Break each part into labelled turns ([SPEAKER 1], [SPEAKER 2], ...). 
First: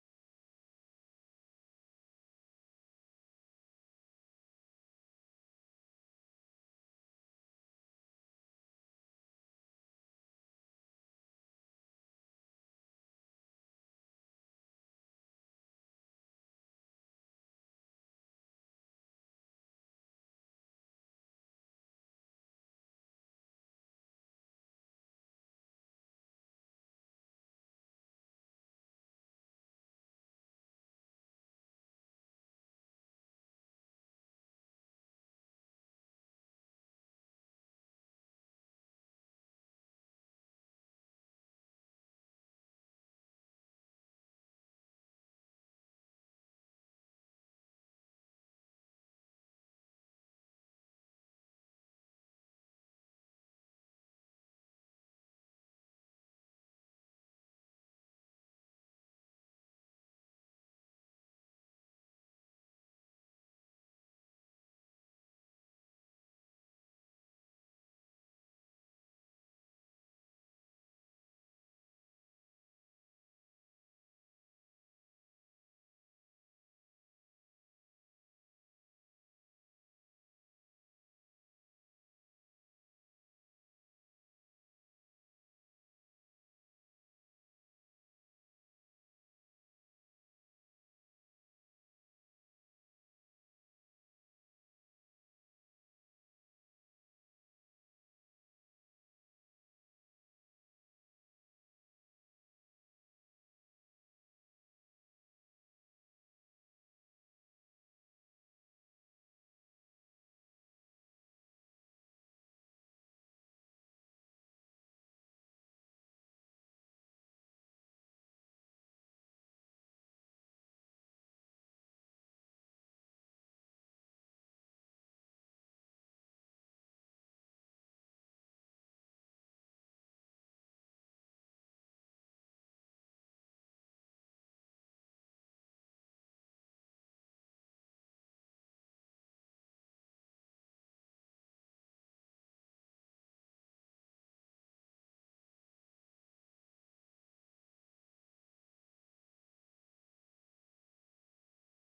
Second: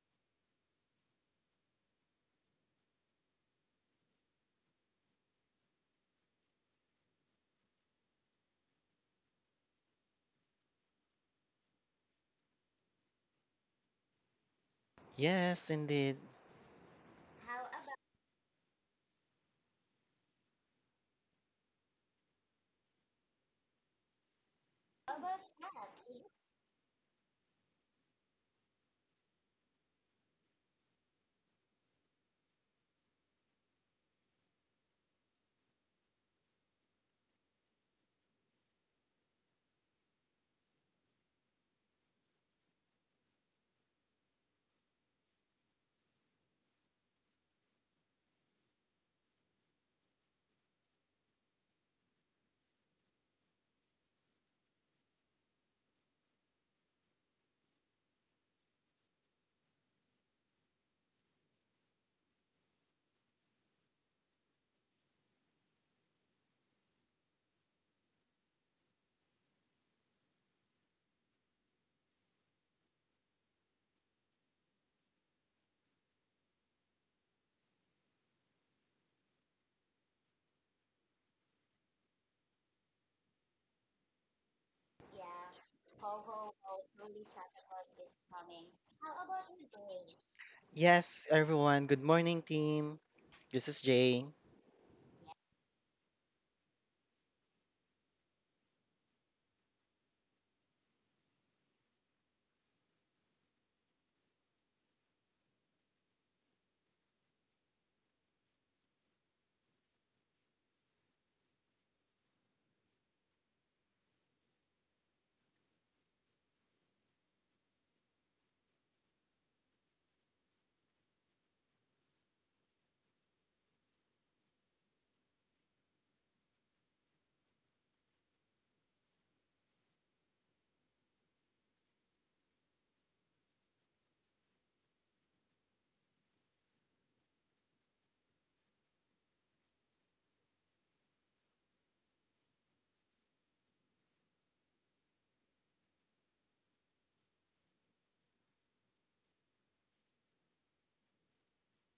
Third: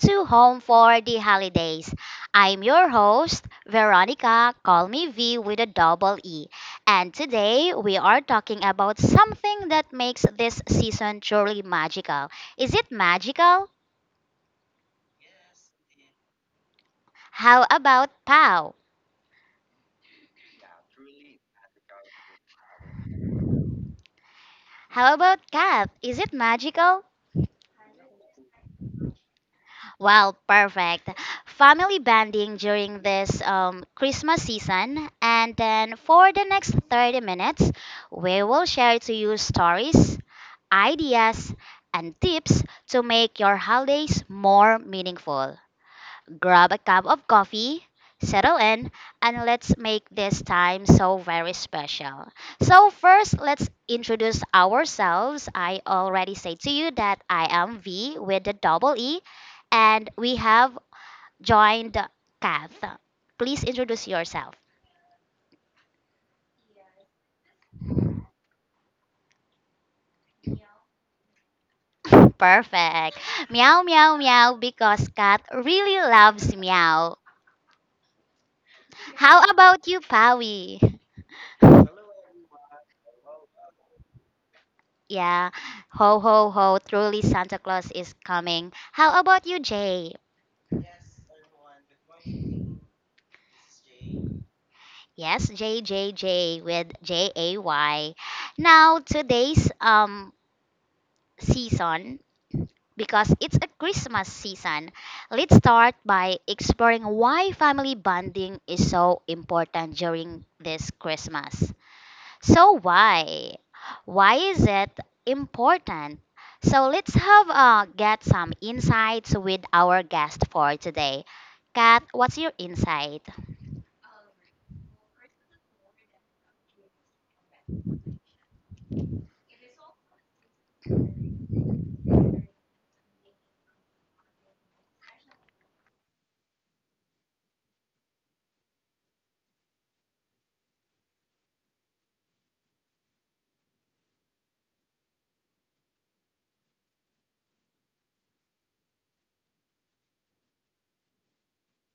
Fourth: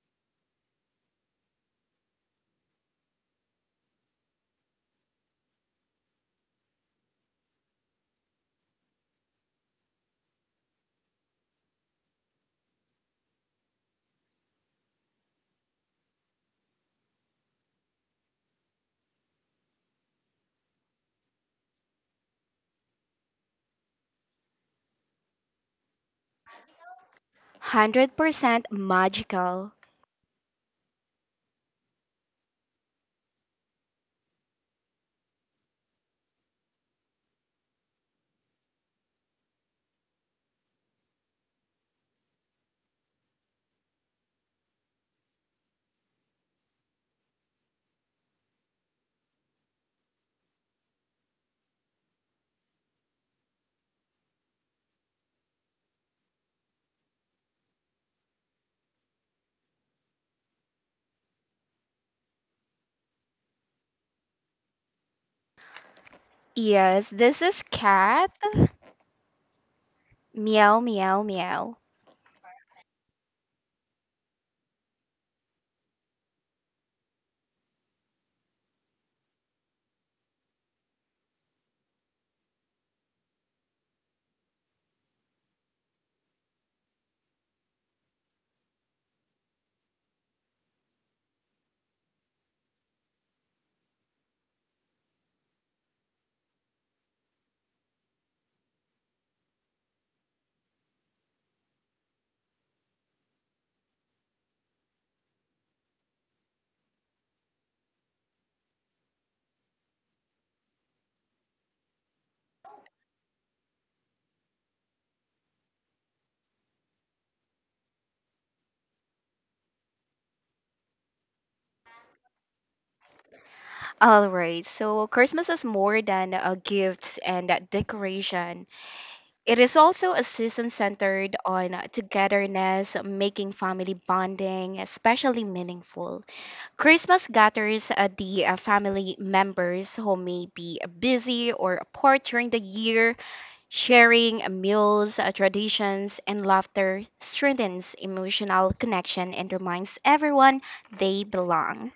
[SPEAKER 1] to Home for the Holidays. I'm your host, Veronica, call me V with a double E. And today we are talking about something that makes this season truly magical. Is it magical?
[SPEAKER 2] Yes, indeed.
[SPEAKER 1] How about Pow? How about Cat? Is it magical?
[SPEAKER 3] 100% magical.
[SPEAKER 1] Well, perfect. Family bonding during this Christmas season. And then for the next 30 minutes, we will share to you stories, ideas, and tips to make your holidays more meaningful. Grab a cup of coffee, settle in, and let's make this time so very special. So, first, let's introduce ourselves. I already said to you that I am V with the double E, and we have joined Kath. Please introduce yourself.
[SPEAKER 3] Yes, this is Cat. Meow, meow, meow.
[SPEAKER 1] Perfect. Meow, meow, meow, because Kat really loves meow. How about you, Pawi? Yeah. Ho, ho, ho. Truly, Santa Claus is coming. How about you, Jay?
[SPEAKER 2] Yes, everyone. Good morning, team. This is Jay.
[SPEAKER 1] Yes, J with Jay. Now, today's season, because it's a Christmas season, let's start by exploring why family bonding is so important during this Christmas. So why? Why is it important? So let's have get some insights with our guest for today. Kat, what's your insight?
[SPEAKER 3] Alright, so Christmas is more than a gift and a decoration. It is also a season centered on togetherness, making family bonding especially meaningful. Christmas gathers the family members who may be busy or apart during the year. Sharing meals, traditions, and laughter strengthens emotional connection and reminds everyone they belong.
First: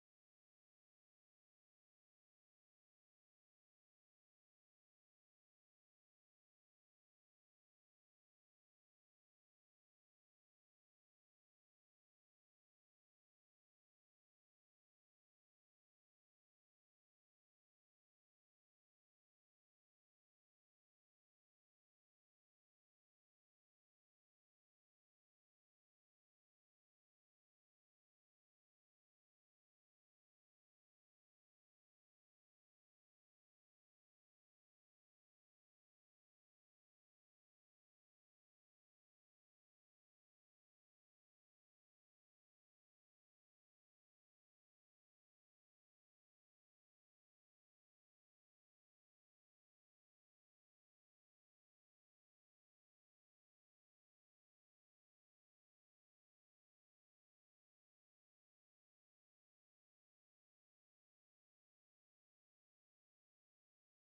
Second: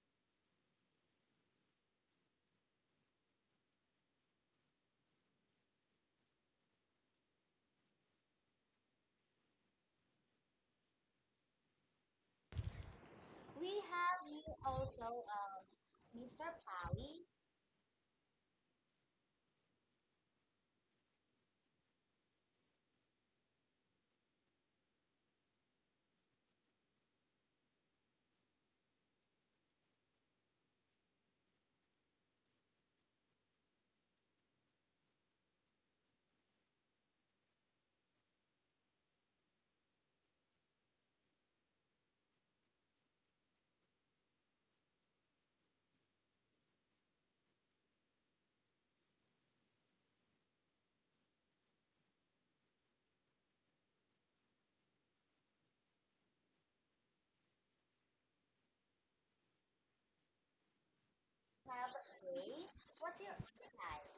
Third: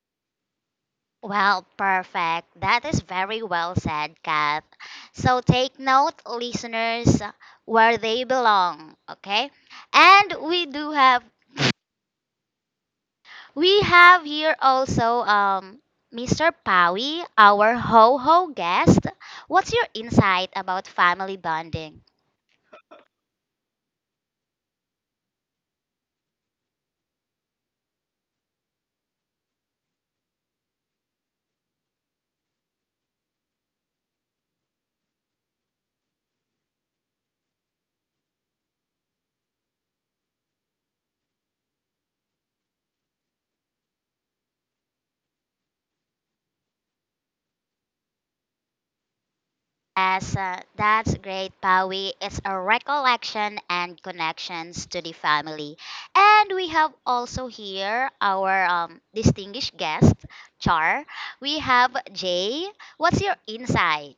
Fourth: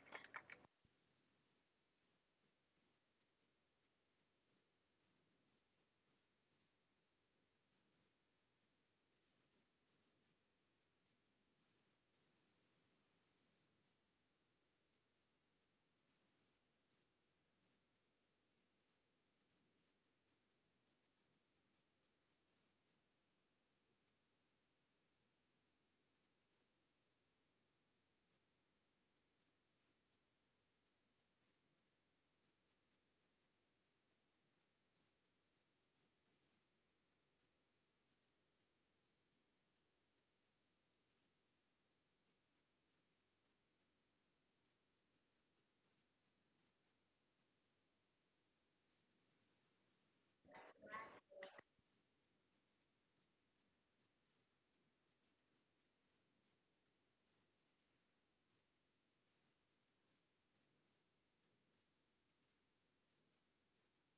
[SPEAKER 1] Well, perfect. That is very well said, Kat. So take note, listeners, where they belong, okay? And we do have We have here also Mr. Pawi, our ho ho guest. What's your insight about family bonding? Yes, that's great, Pawi. It's a recollection and connections to the family. And we have also here our distinguished guest, Char. We have Jay. What's your insight?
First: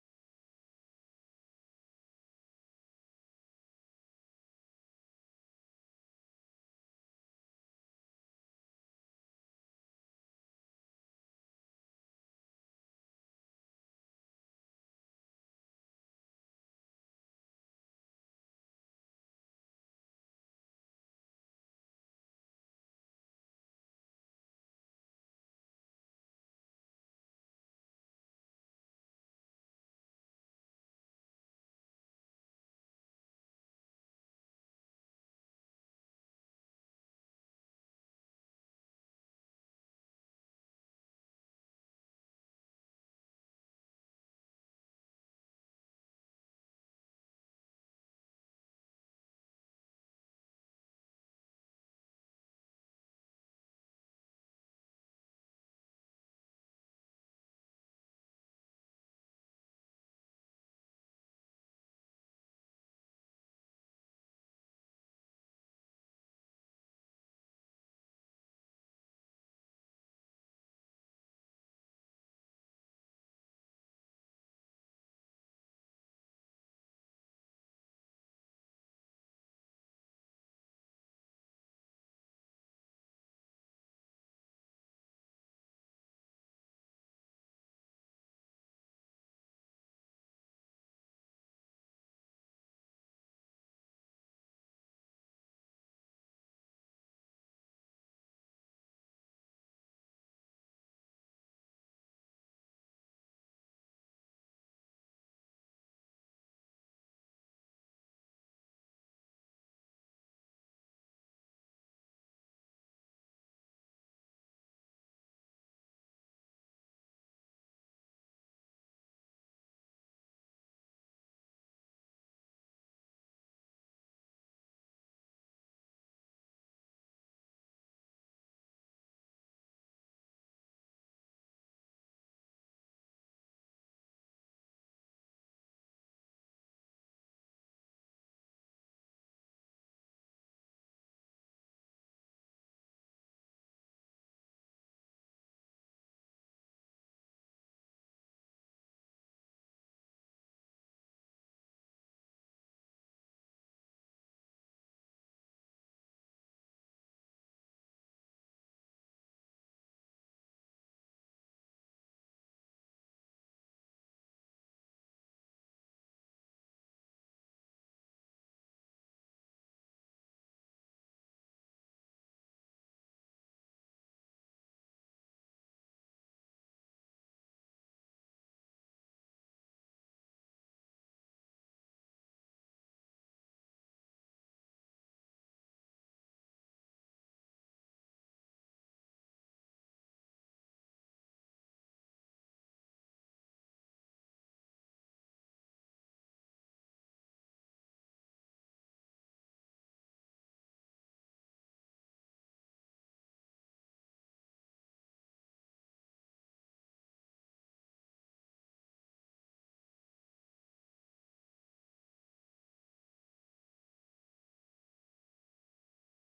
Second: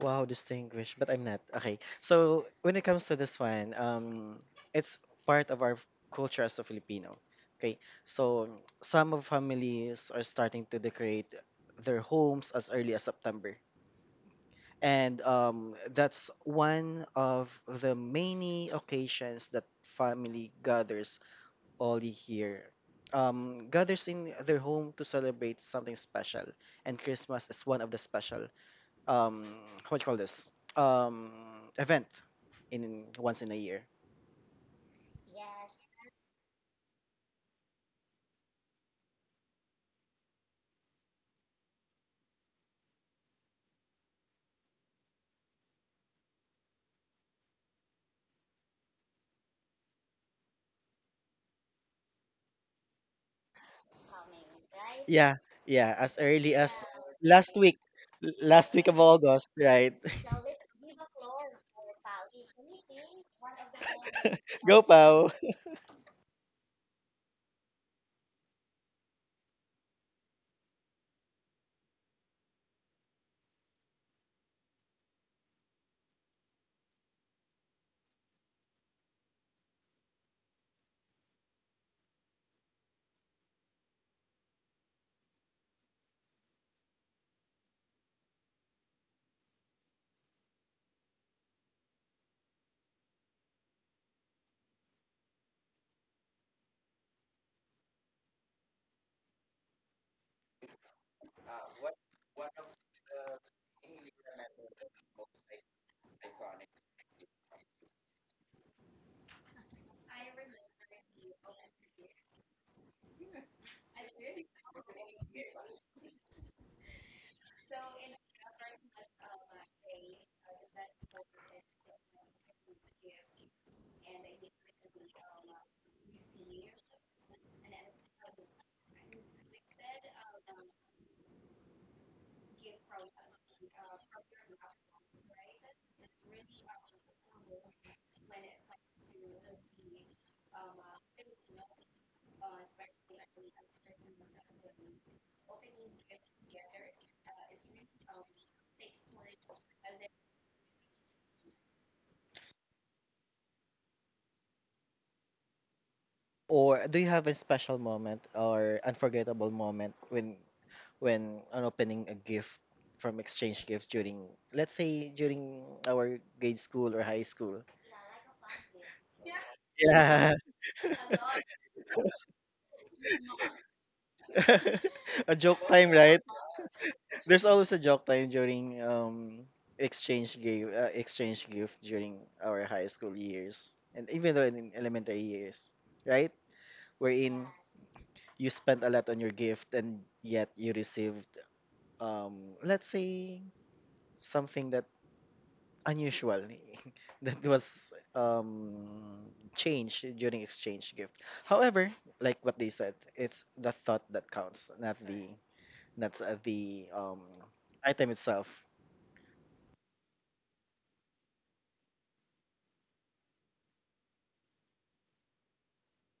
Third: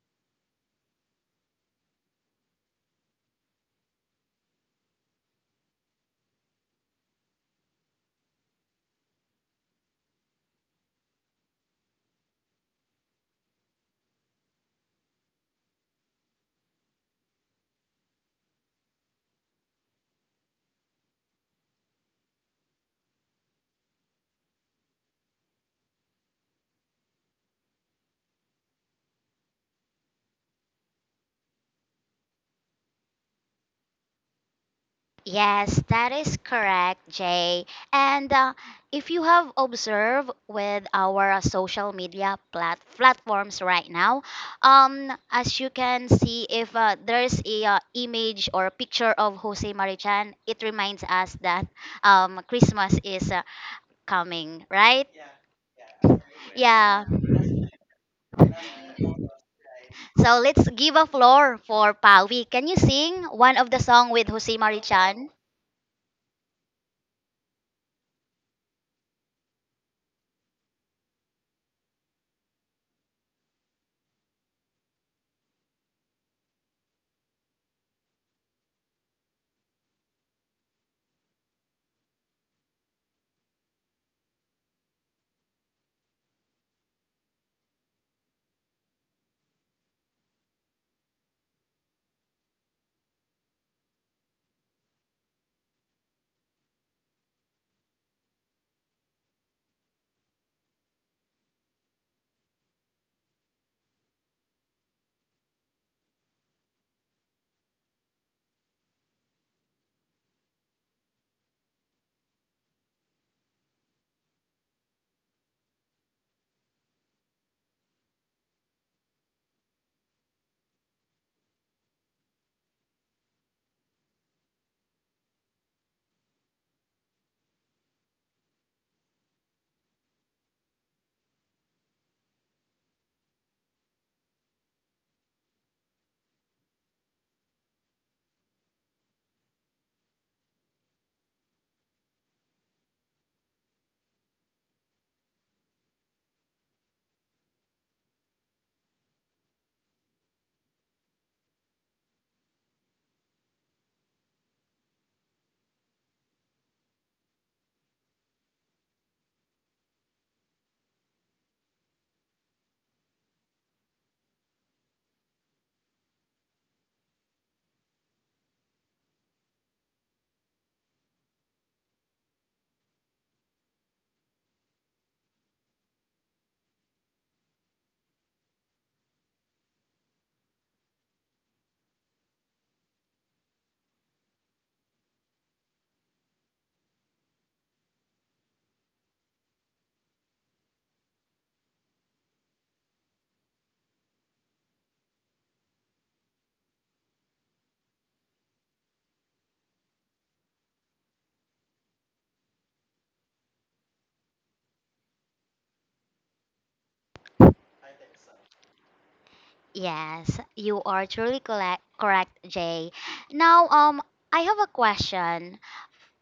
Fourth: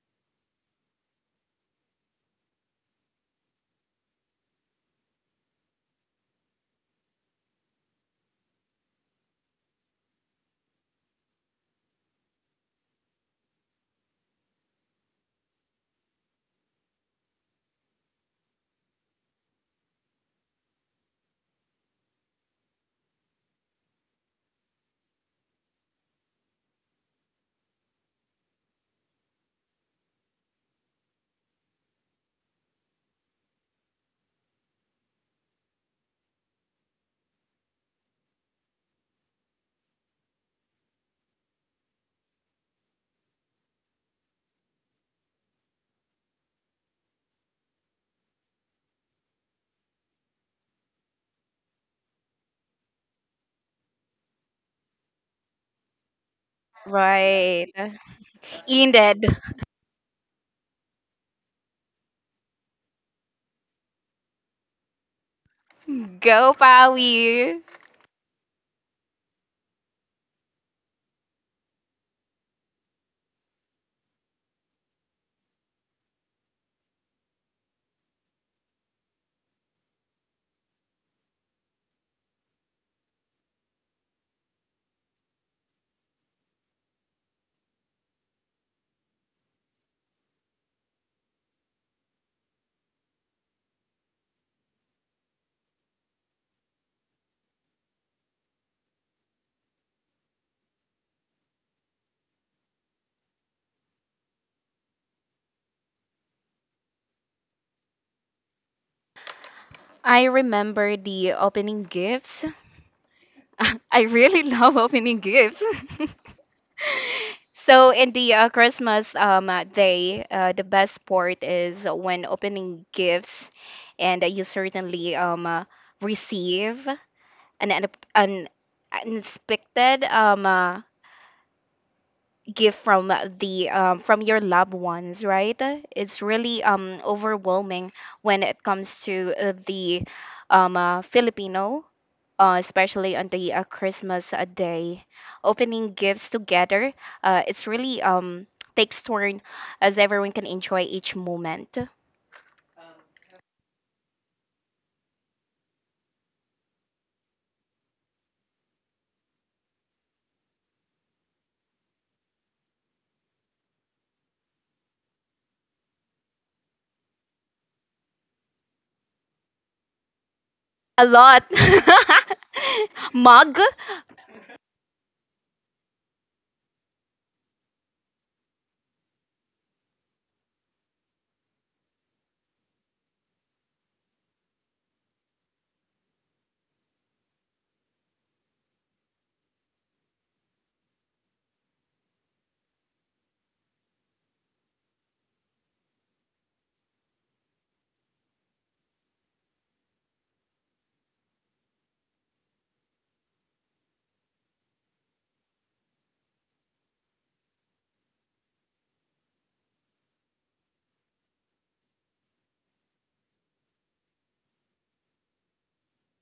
[SPEAKER 2] Wow, distinguished, but I'm not. Okay. So when it comes to this one, it's part of our culture as a Filipino. Okay. So some of families are starting to decorate their homes as early as September. And that's one of the many occasions that family gathers Oli here gathers in their home to celebrate something special, and Christmas is one of the special um, what do you call this um, event in once in a year.
[SPEAKER 1] Yes, that is correct, Jay. And if you have observed with our social media platforms right now, as you can see, if there's a image or a picture of Jose Marichan, it reminds us that Christmas is coming, right?
[SPEAKER 2] Yeah, yeah, as early as
[SPEAKER 1] Yeah.
[SPEAKER 2] last
[SPEAKER 3] Right.
[SPEAKER 2] week, last week of
[SPEAKER 3] Indeed.
[SPEAKER 2] August, right?
[SPEAKER 1] So let's give a floor for Pawi. Can you sing one of the song with Jose
[SPEAKER 2] Go
[SPEAKER 1] Marichan?
[SPEAKER 2] Pau.
[SPEAKER 3] Go, Pawi. I remember the opening gifts. I really love opening gifts. So in the Christmas day, the best part is when opening gifts, and you certainly receive an unexpected gift from the from your loved ones, right? It's really overwhelming when it comes to the Filipino. Especially on the Christmas day, opening gifts together, it's really takes turn as everyone can enjoy each moment.
[SPEAKER 2] Or do you have a special moment or unforgettable moment when on opening a gift from exchange gifts during let's say during our grade school or high school? Yeah.
[SPEAKER 3] A lot. Mug.
[SPEAKER 2] A joke time, right? There's always a joke time during exchange gift during our high school years and even though in elementary years, right? Wherein you spent a lot on your gift and yet you received let's say something that unusual that was changed during exchange gift. However, like what they said, it's the thought that counts, not the item itself.
[SPEAKER 1] Yes, you are truly correct, Jay. Now, I have a question.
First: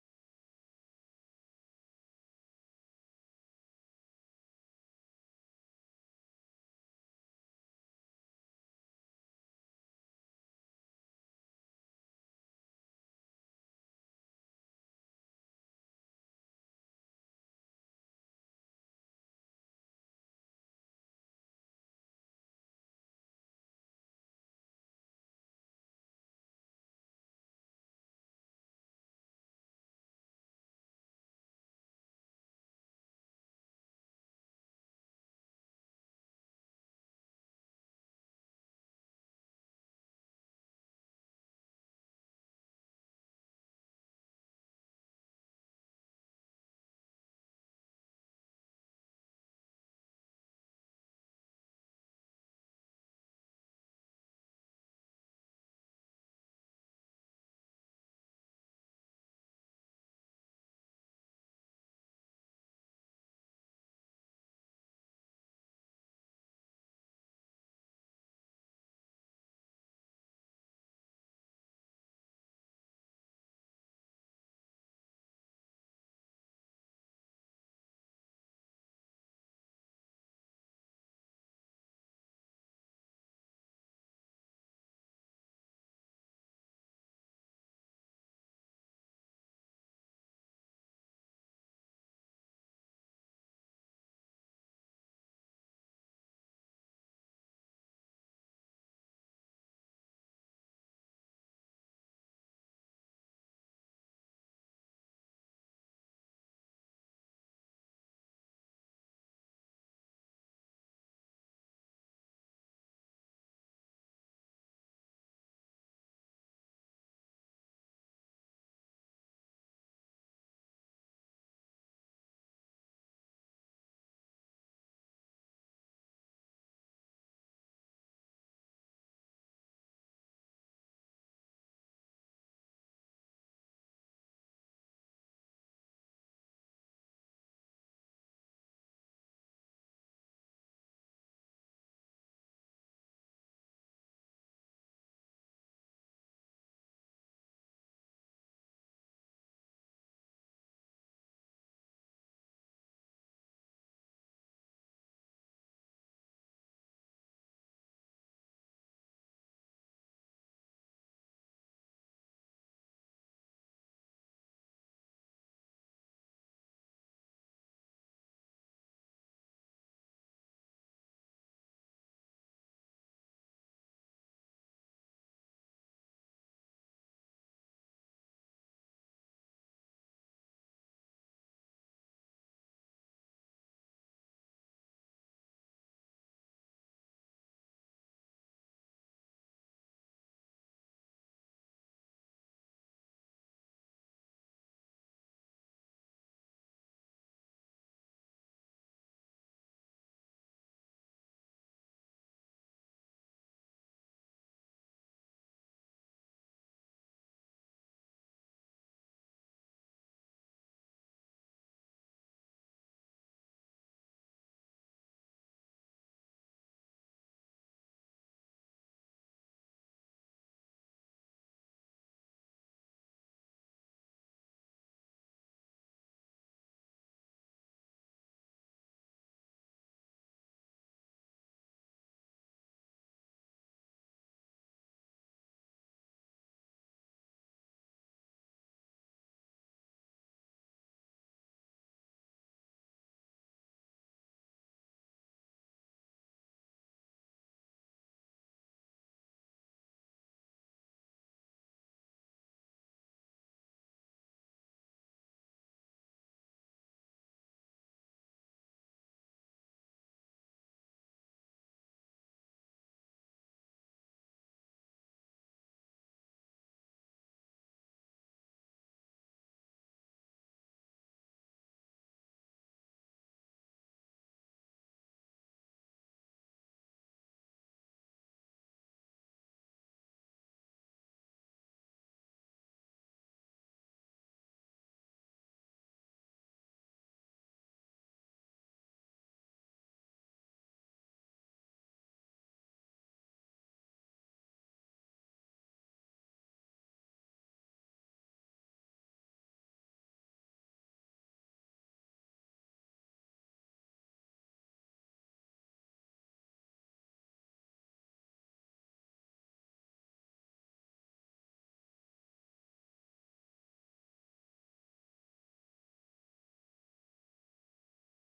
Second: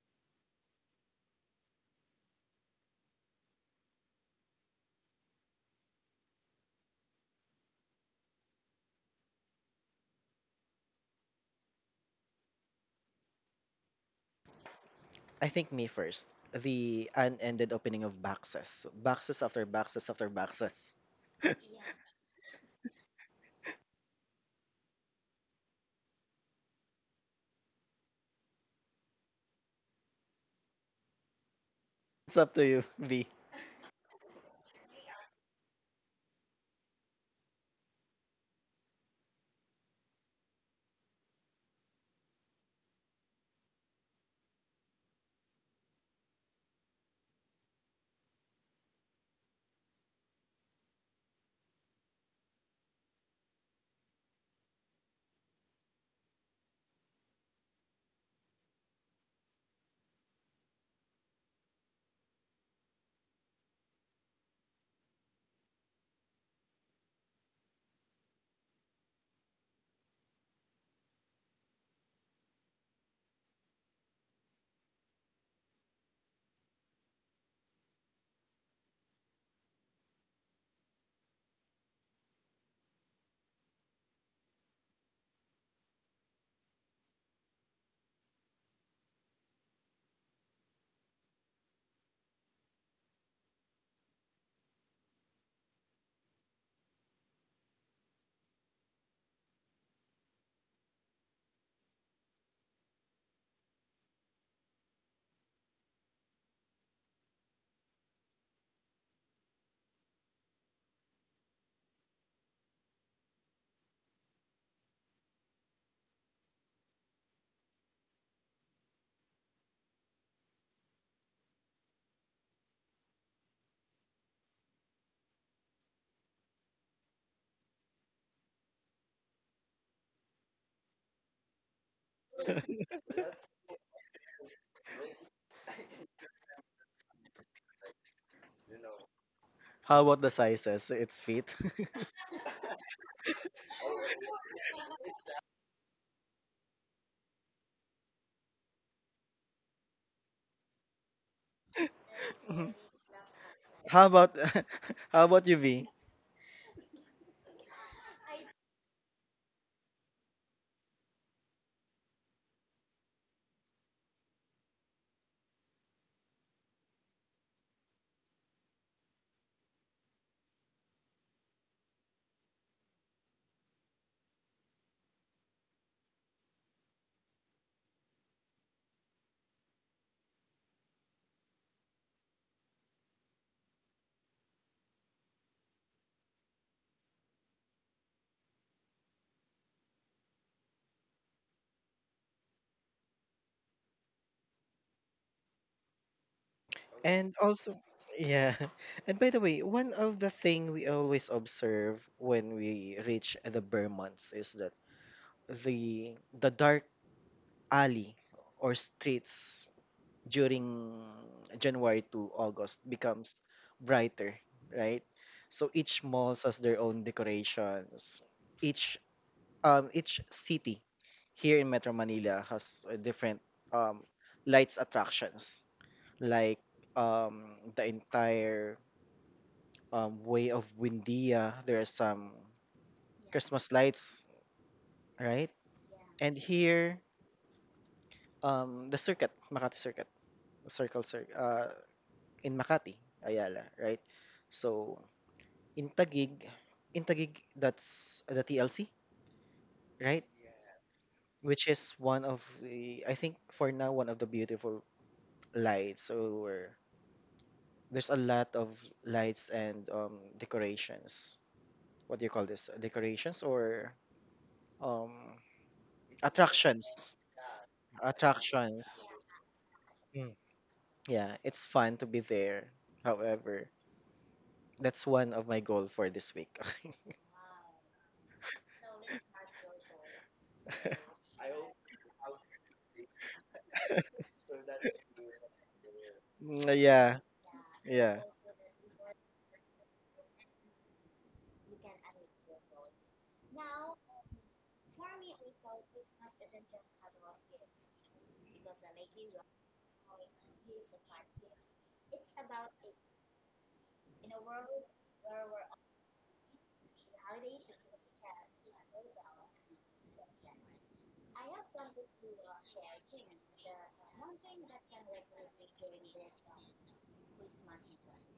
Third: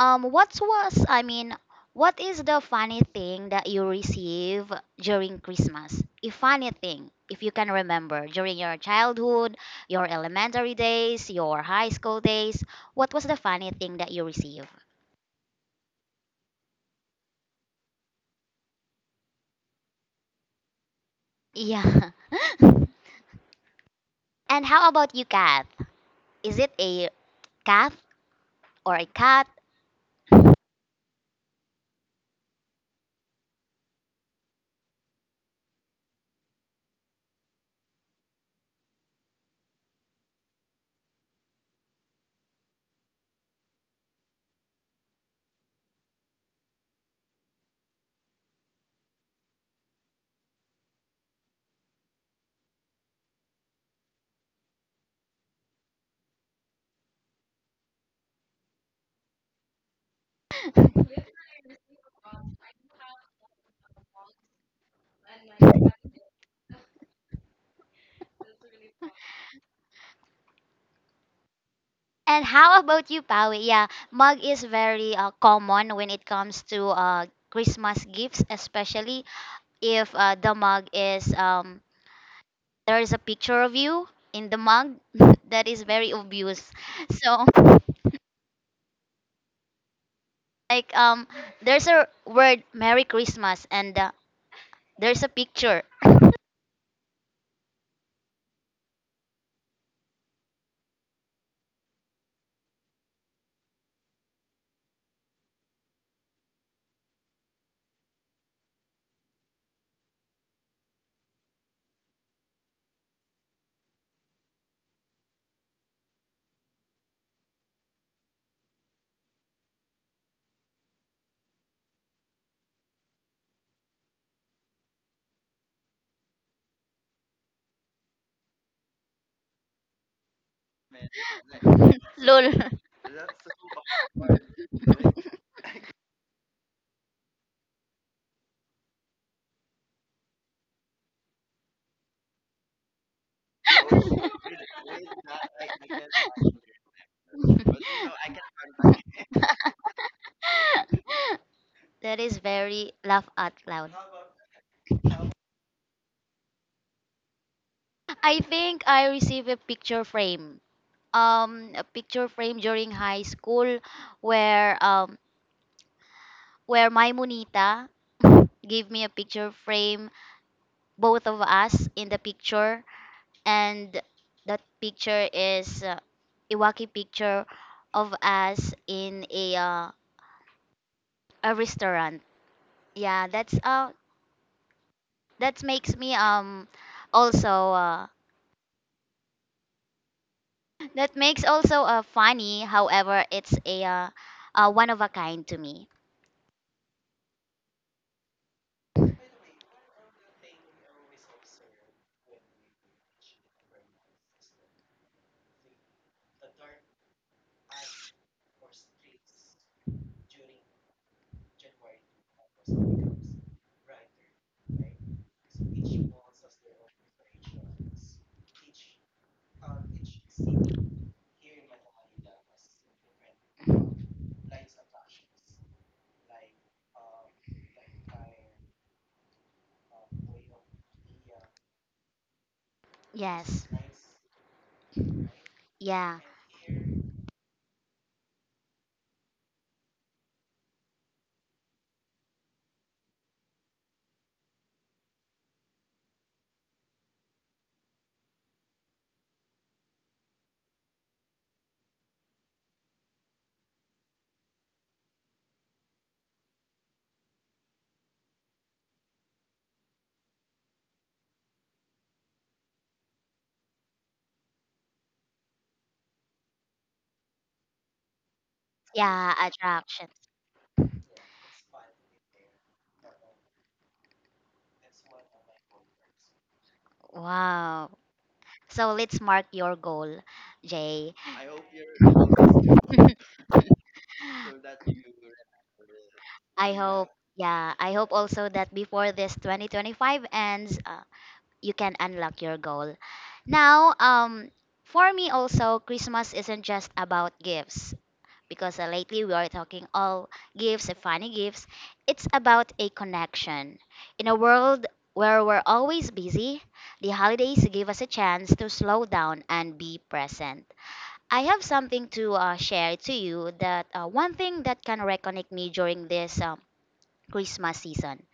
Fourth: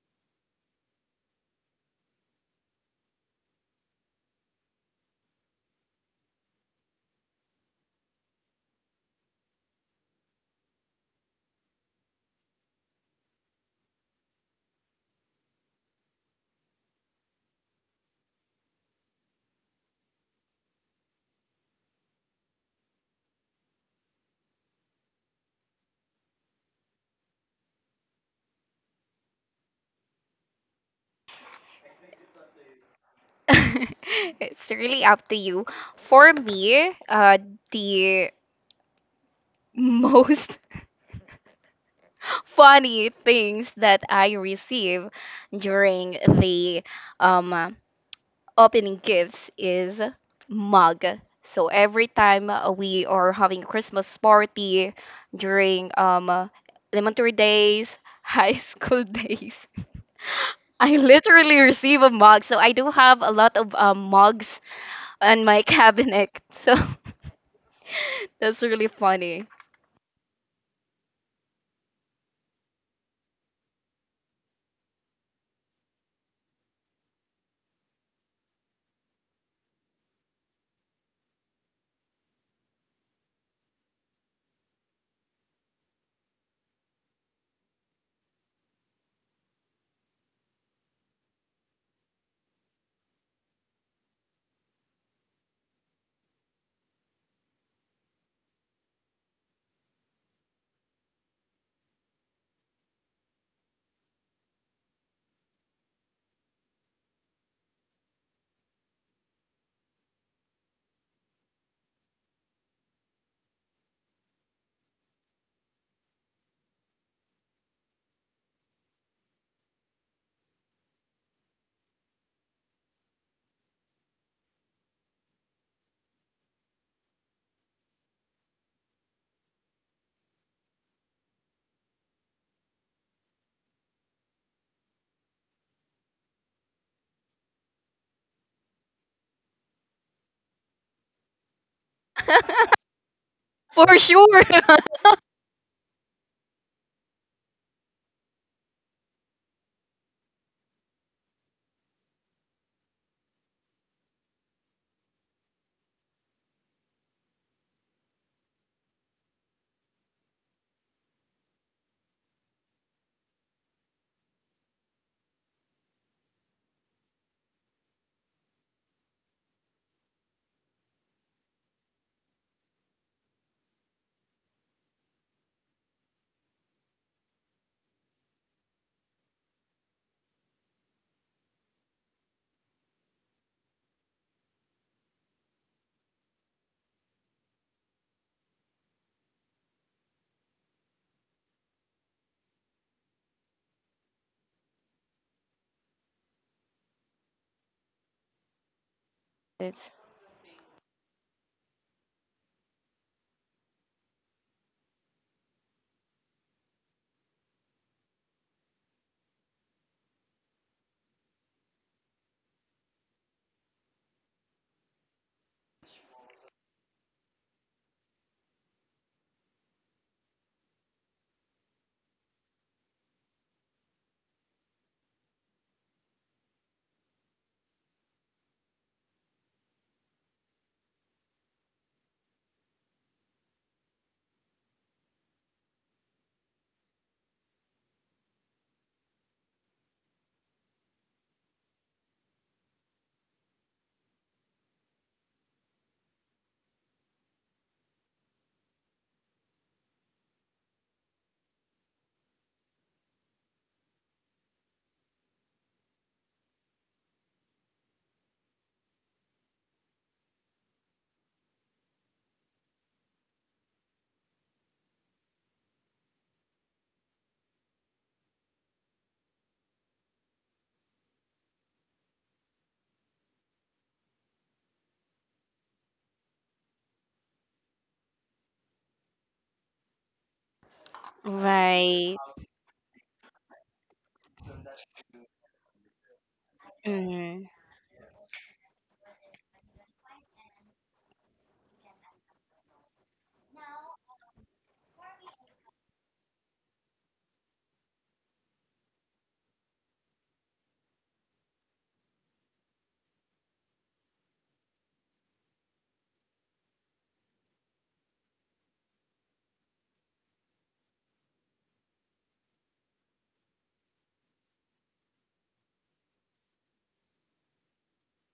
[SPEAKER 1] I mean, what is the funny thing that you receive during Christmas? A funny thing, if you can remember, during your childhood, your elementary days, your high school days, what was the funny thing that you receive?
[SPEAKER 2] I think me first. The unended opening of boxes, boxes after boxes after boxes.
[SPEAKER 1] Yeah. And how about you, Kat? Is it a cat or a cat?
[SPEAKER 2] It's up to you, V.
[SPEAKER 3] It's really up to you. For me, the most funny things that I receive during the um, opening gifts is mug. So every time we are having Christmas party during elementary days, high school days, I literally receive a mug. So I do have a lot of mugs on my cabinet. So that's really funny.
[SPEAKER 1] And how about you, Pawi? Yeah, mug is very common when it comes to Christmas gifts, especially if the mug is there is a picture of you in the mug. That is very obvious. So like there's a word Merry Christmas and there's a picture. Lol.
[SPEAKER 2] How about the sizes? It's feet.
[SPEAKER 3] For sure.
[SPEAKER 1] That is
[SPEAKER 2] Mhm.
[SPEAKER 1] very laugh out loud.
[SPEAKER 2] How about how about you, V?
[SPEAKER 1] I think I received a picture frame. A picture frame during high school where um where Maimunita gave me a picture frame, both of us in the picture, and that picture is Iwaki picture of us in a restaurant. Yeah, that makes me also that makes also funny. However, it's a one of a kind to me.
[SPEAKER 2] And also, yeah. And by the way,
[SPEAKER 3] It's-
[SPEAKER 2] one of the thing we always observe when we reach the Burr months is that the the dark alley or streets during January to August becomes brighter, right? So each malls has their own decorations. Each each city here in Metro Manila has different um lights attractions like the entire way of Windia, there are some
[SPEAKER 1] Yes.
[SPEAKER 2] Christmas lights, right?
[SPEAKER 1] Yeah.
[SPEAKER 2] And here, the circuit, Makati Circuit, Circle Circuit, in Makati, Ayala, right? So in Tagig, in Tagig, that's the TLC, right? Which is one of the, I think for now, one of the beautiful lights. Or there's a lot of lights and decorations. What do you call this? Decorations or um, attractions? Attractions.
[SPEAKER 1] Yeah, attractions.
[SPEAKER 2] Mm, yeah, it's fun to be there. However, that's one of my goal for this week.
[SPEAKER 1] Wow. So let's mark your goal, Jay.
[SPEAKER 3] Right.
[SPEAKER 2] Mm,
[SPEAKER 1] I hope,
[SPEAKER 2] yeah,
[SPEAKER 3] Mm.
[SPEAKER 1] yeah, I hope
[SPEAKER 2] yeah.
[SPEAKER 1] also that before this 2025 ends, you can unlock your goal. Now, for me also, Christmas isn't just about gifts because lately we are talking all gifts, funny gifts. It's about a connection. In a world where we're always busy, the holidays give us a chance to slow down and be present. I have something to share to you that one thing that can reconnect me during this Christmas season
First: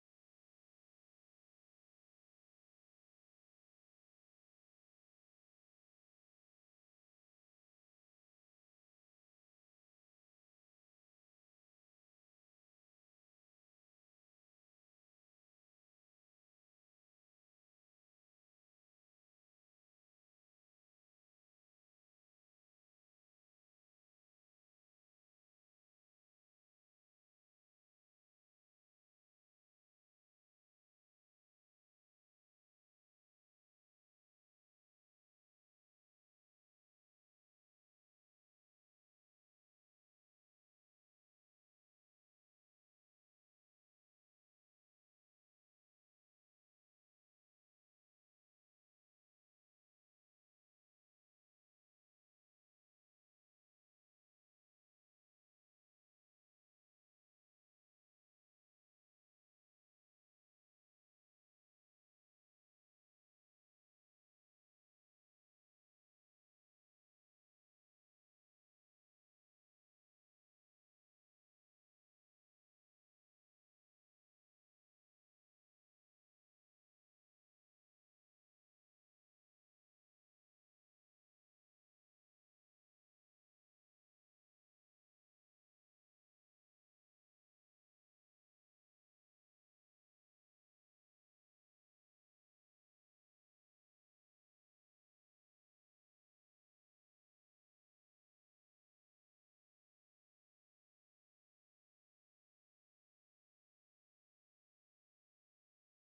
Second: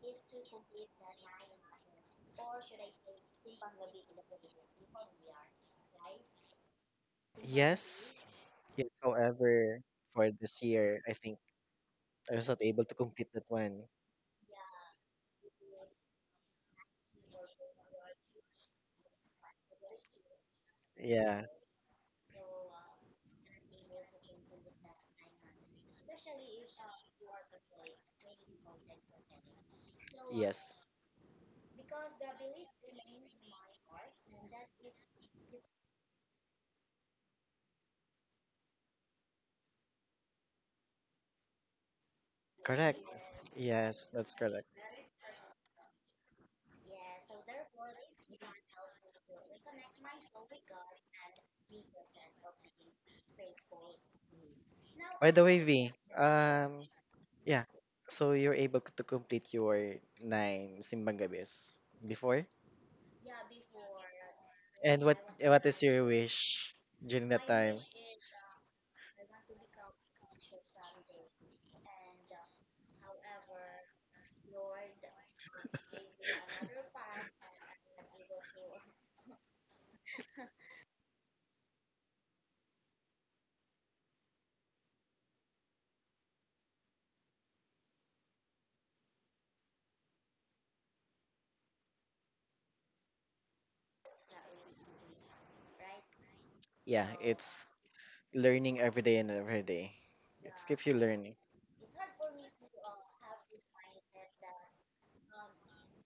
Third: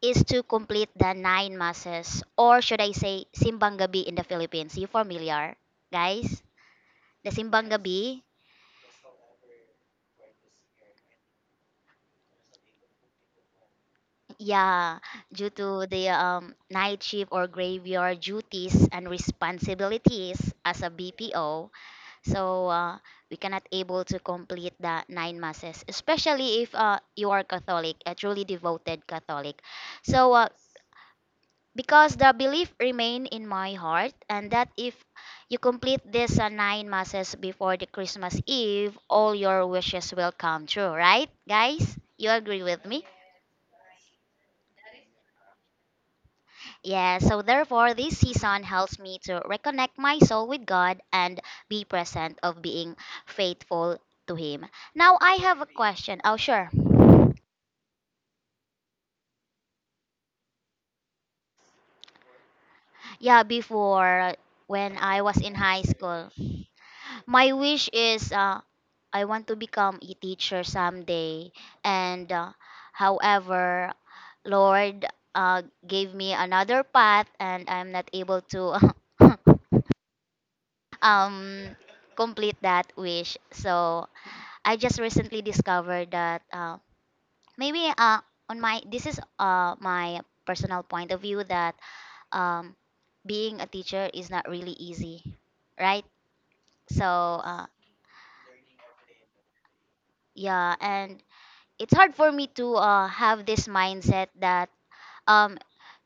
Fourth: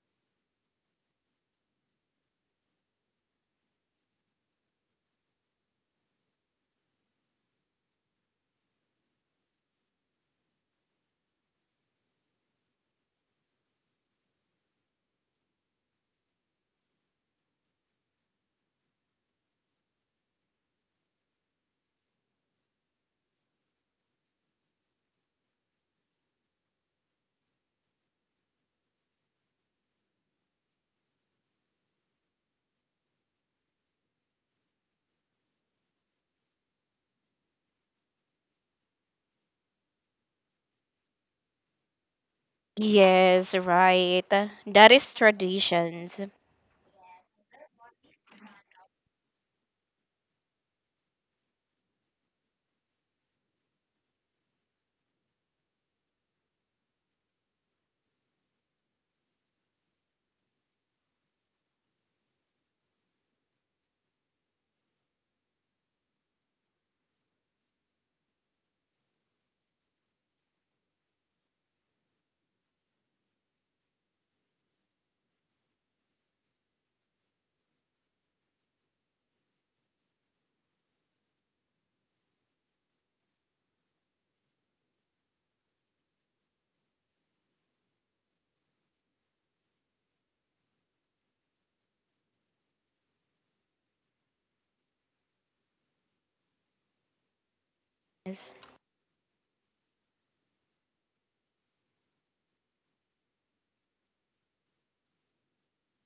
[SPEAKER 1] is to complete the nine masses, or should I say, Simbang Gabi in the Philippines. You familiar, guys? The Simbang
[SPEAKER 2] Yes,
[SPEAKER 1] Gabi?
[SPEAKER 2] yes. However, for this year, I think I was not able to complete that one.
[SPEAKER 1] Yeah, due to the night shift or graveyard duties and responsibilities as a
[SPEAKER 2] Yeah.
[SPEAKER 1] BPO, so we cannot able to complete the nine masses, especially if you are Catholic, a truly devoted Catholic. So
[SPEAKER 2] Yes.
[SPEAKER 1] because the belief remain in my heart, and that if you complete this nine masses before the Christmas Eve, all your wishes will come true, right, guys? You agree with
[SPEAKER 2] Correct.
[SPEAKER 1] me?
[SPEAKER 3] Yes,
[SPEAKER 2] Yes,
[SPEAKER 3] right.
[SPEAKER 2] that's correct.
[SPEAKER 3] That is traditions.
[SPEAKER 1] Yeah, so therefore this season helps me to reconnect my soul with God and be present of being faithful to him. Now
[SPEAKER 2] By
[SPEAKER 1] I
[SPEAKER 2] the way,
[SPEAKER 1] have a
[SPEAKER 2] V,
[SPEAKER 1] question. Oh, sure.
[SPEAKER 2] yeah. So you're able to complete your nine simbang gabis before?
[SPEAKER 1] Yeah, before when
[SPEAKER 2] And what
[SPEAKER 1] I was in
[SPEAKER 2] what is
[SPEAKER 1] high
[SPEAKER 2] your
[SPEAKER 1] school,
[SPEAKER 2] wish during that
[SPEAKER 1] my
[SPEAKER 2] time?
[SPEAKER 1] wish is I want to become a teacher someday. And however, Lord gave me another path, and I'm not able to um complete that wish. So I just recently discovered that maybe on my this is my personal point of view that um, being a teacher is not really easy, right? So
[SPEAKER 2] Yeah,
[SPEAKER 1] uh,
[SPEAKER 2] it's
[SPEAKER 3] Yes.
[SPEAKER 2] learning every day and every day. It's
[SPEAKER 1] yeah,
[SPEAKER 2] keep you
[SPEAKER 1] and
[SPEAKER 2] learning.
[SPEAKER 1] it's hard for me to have this mindset that um,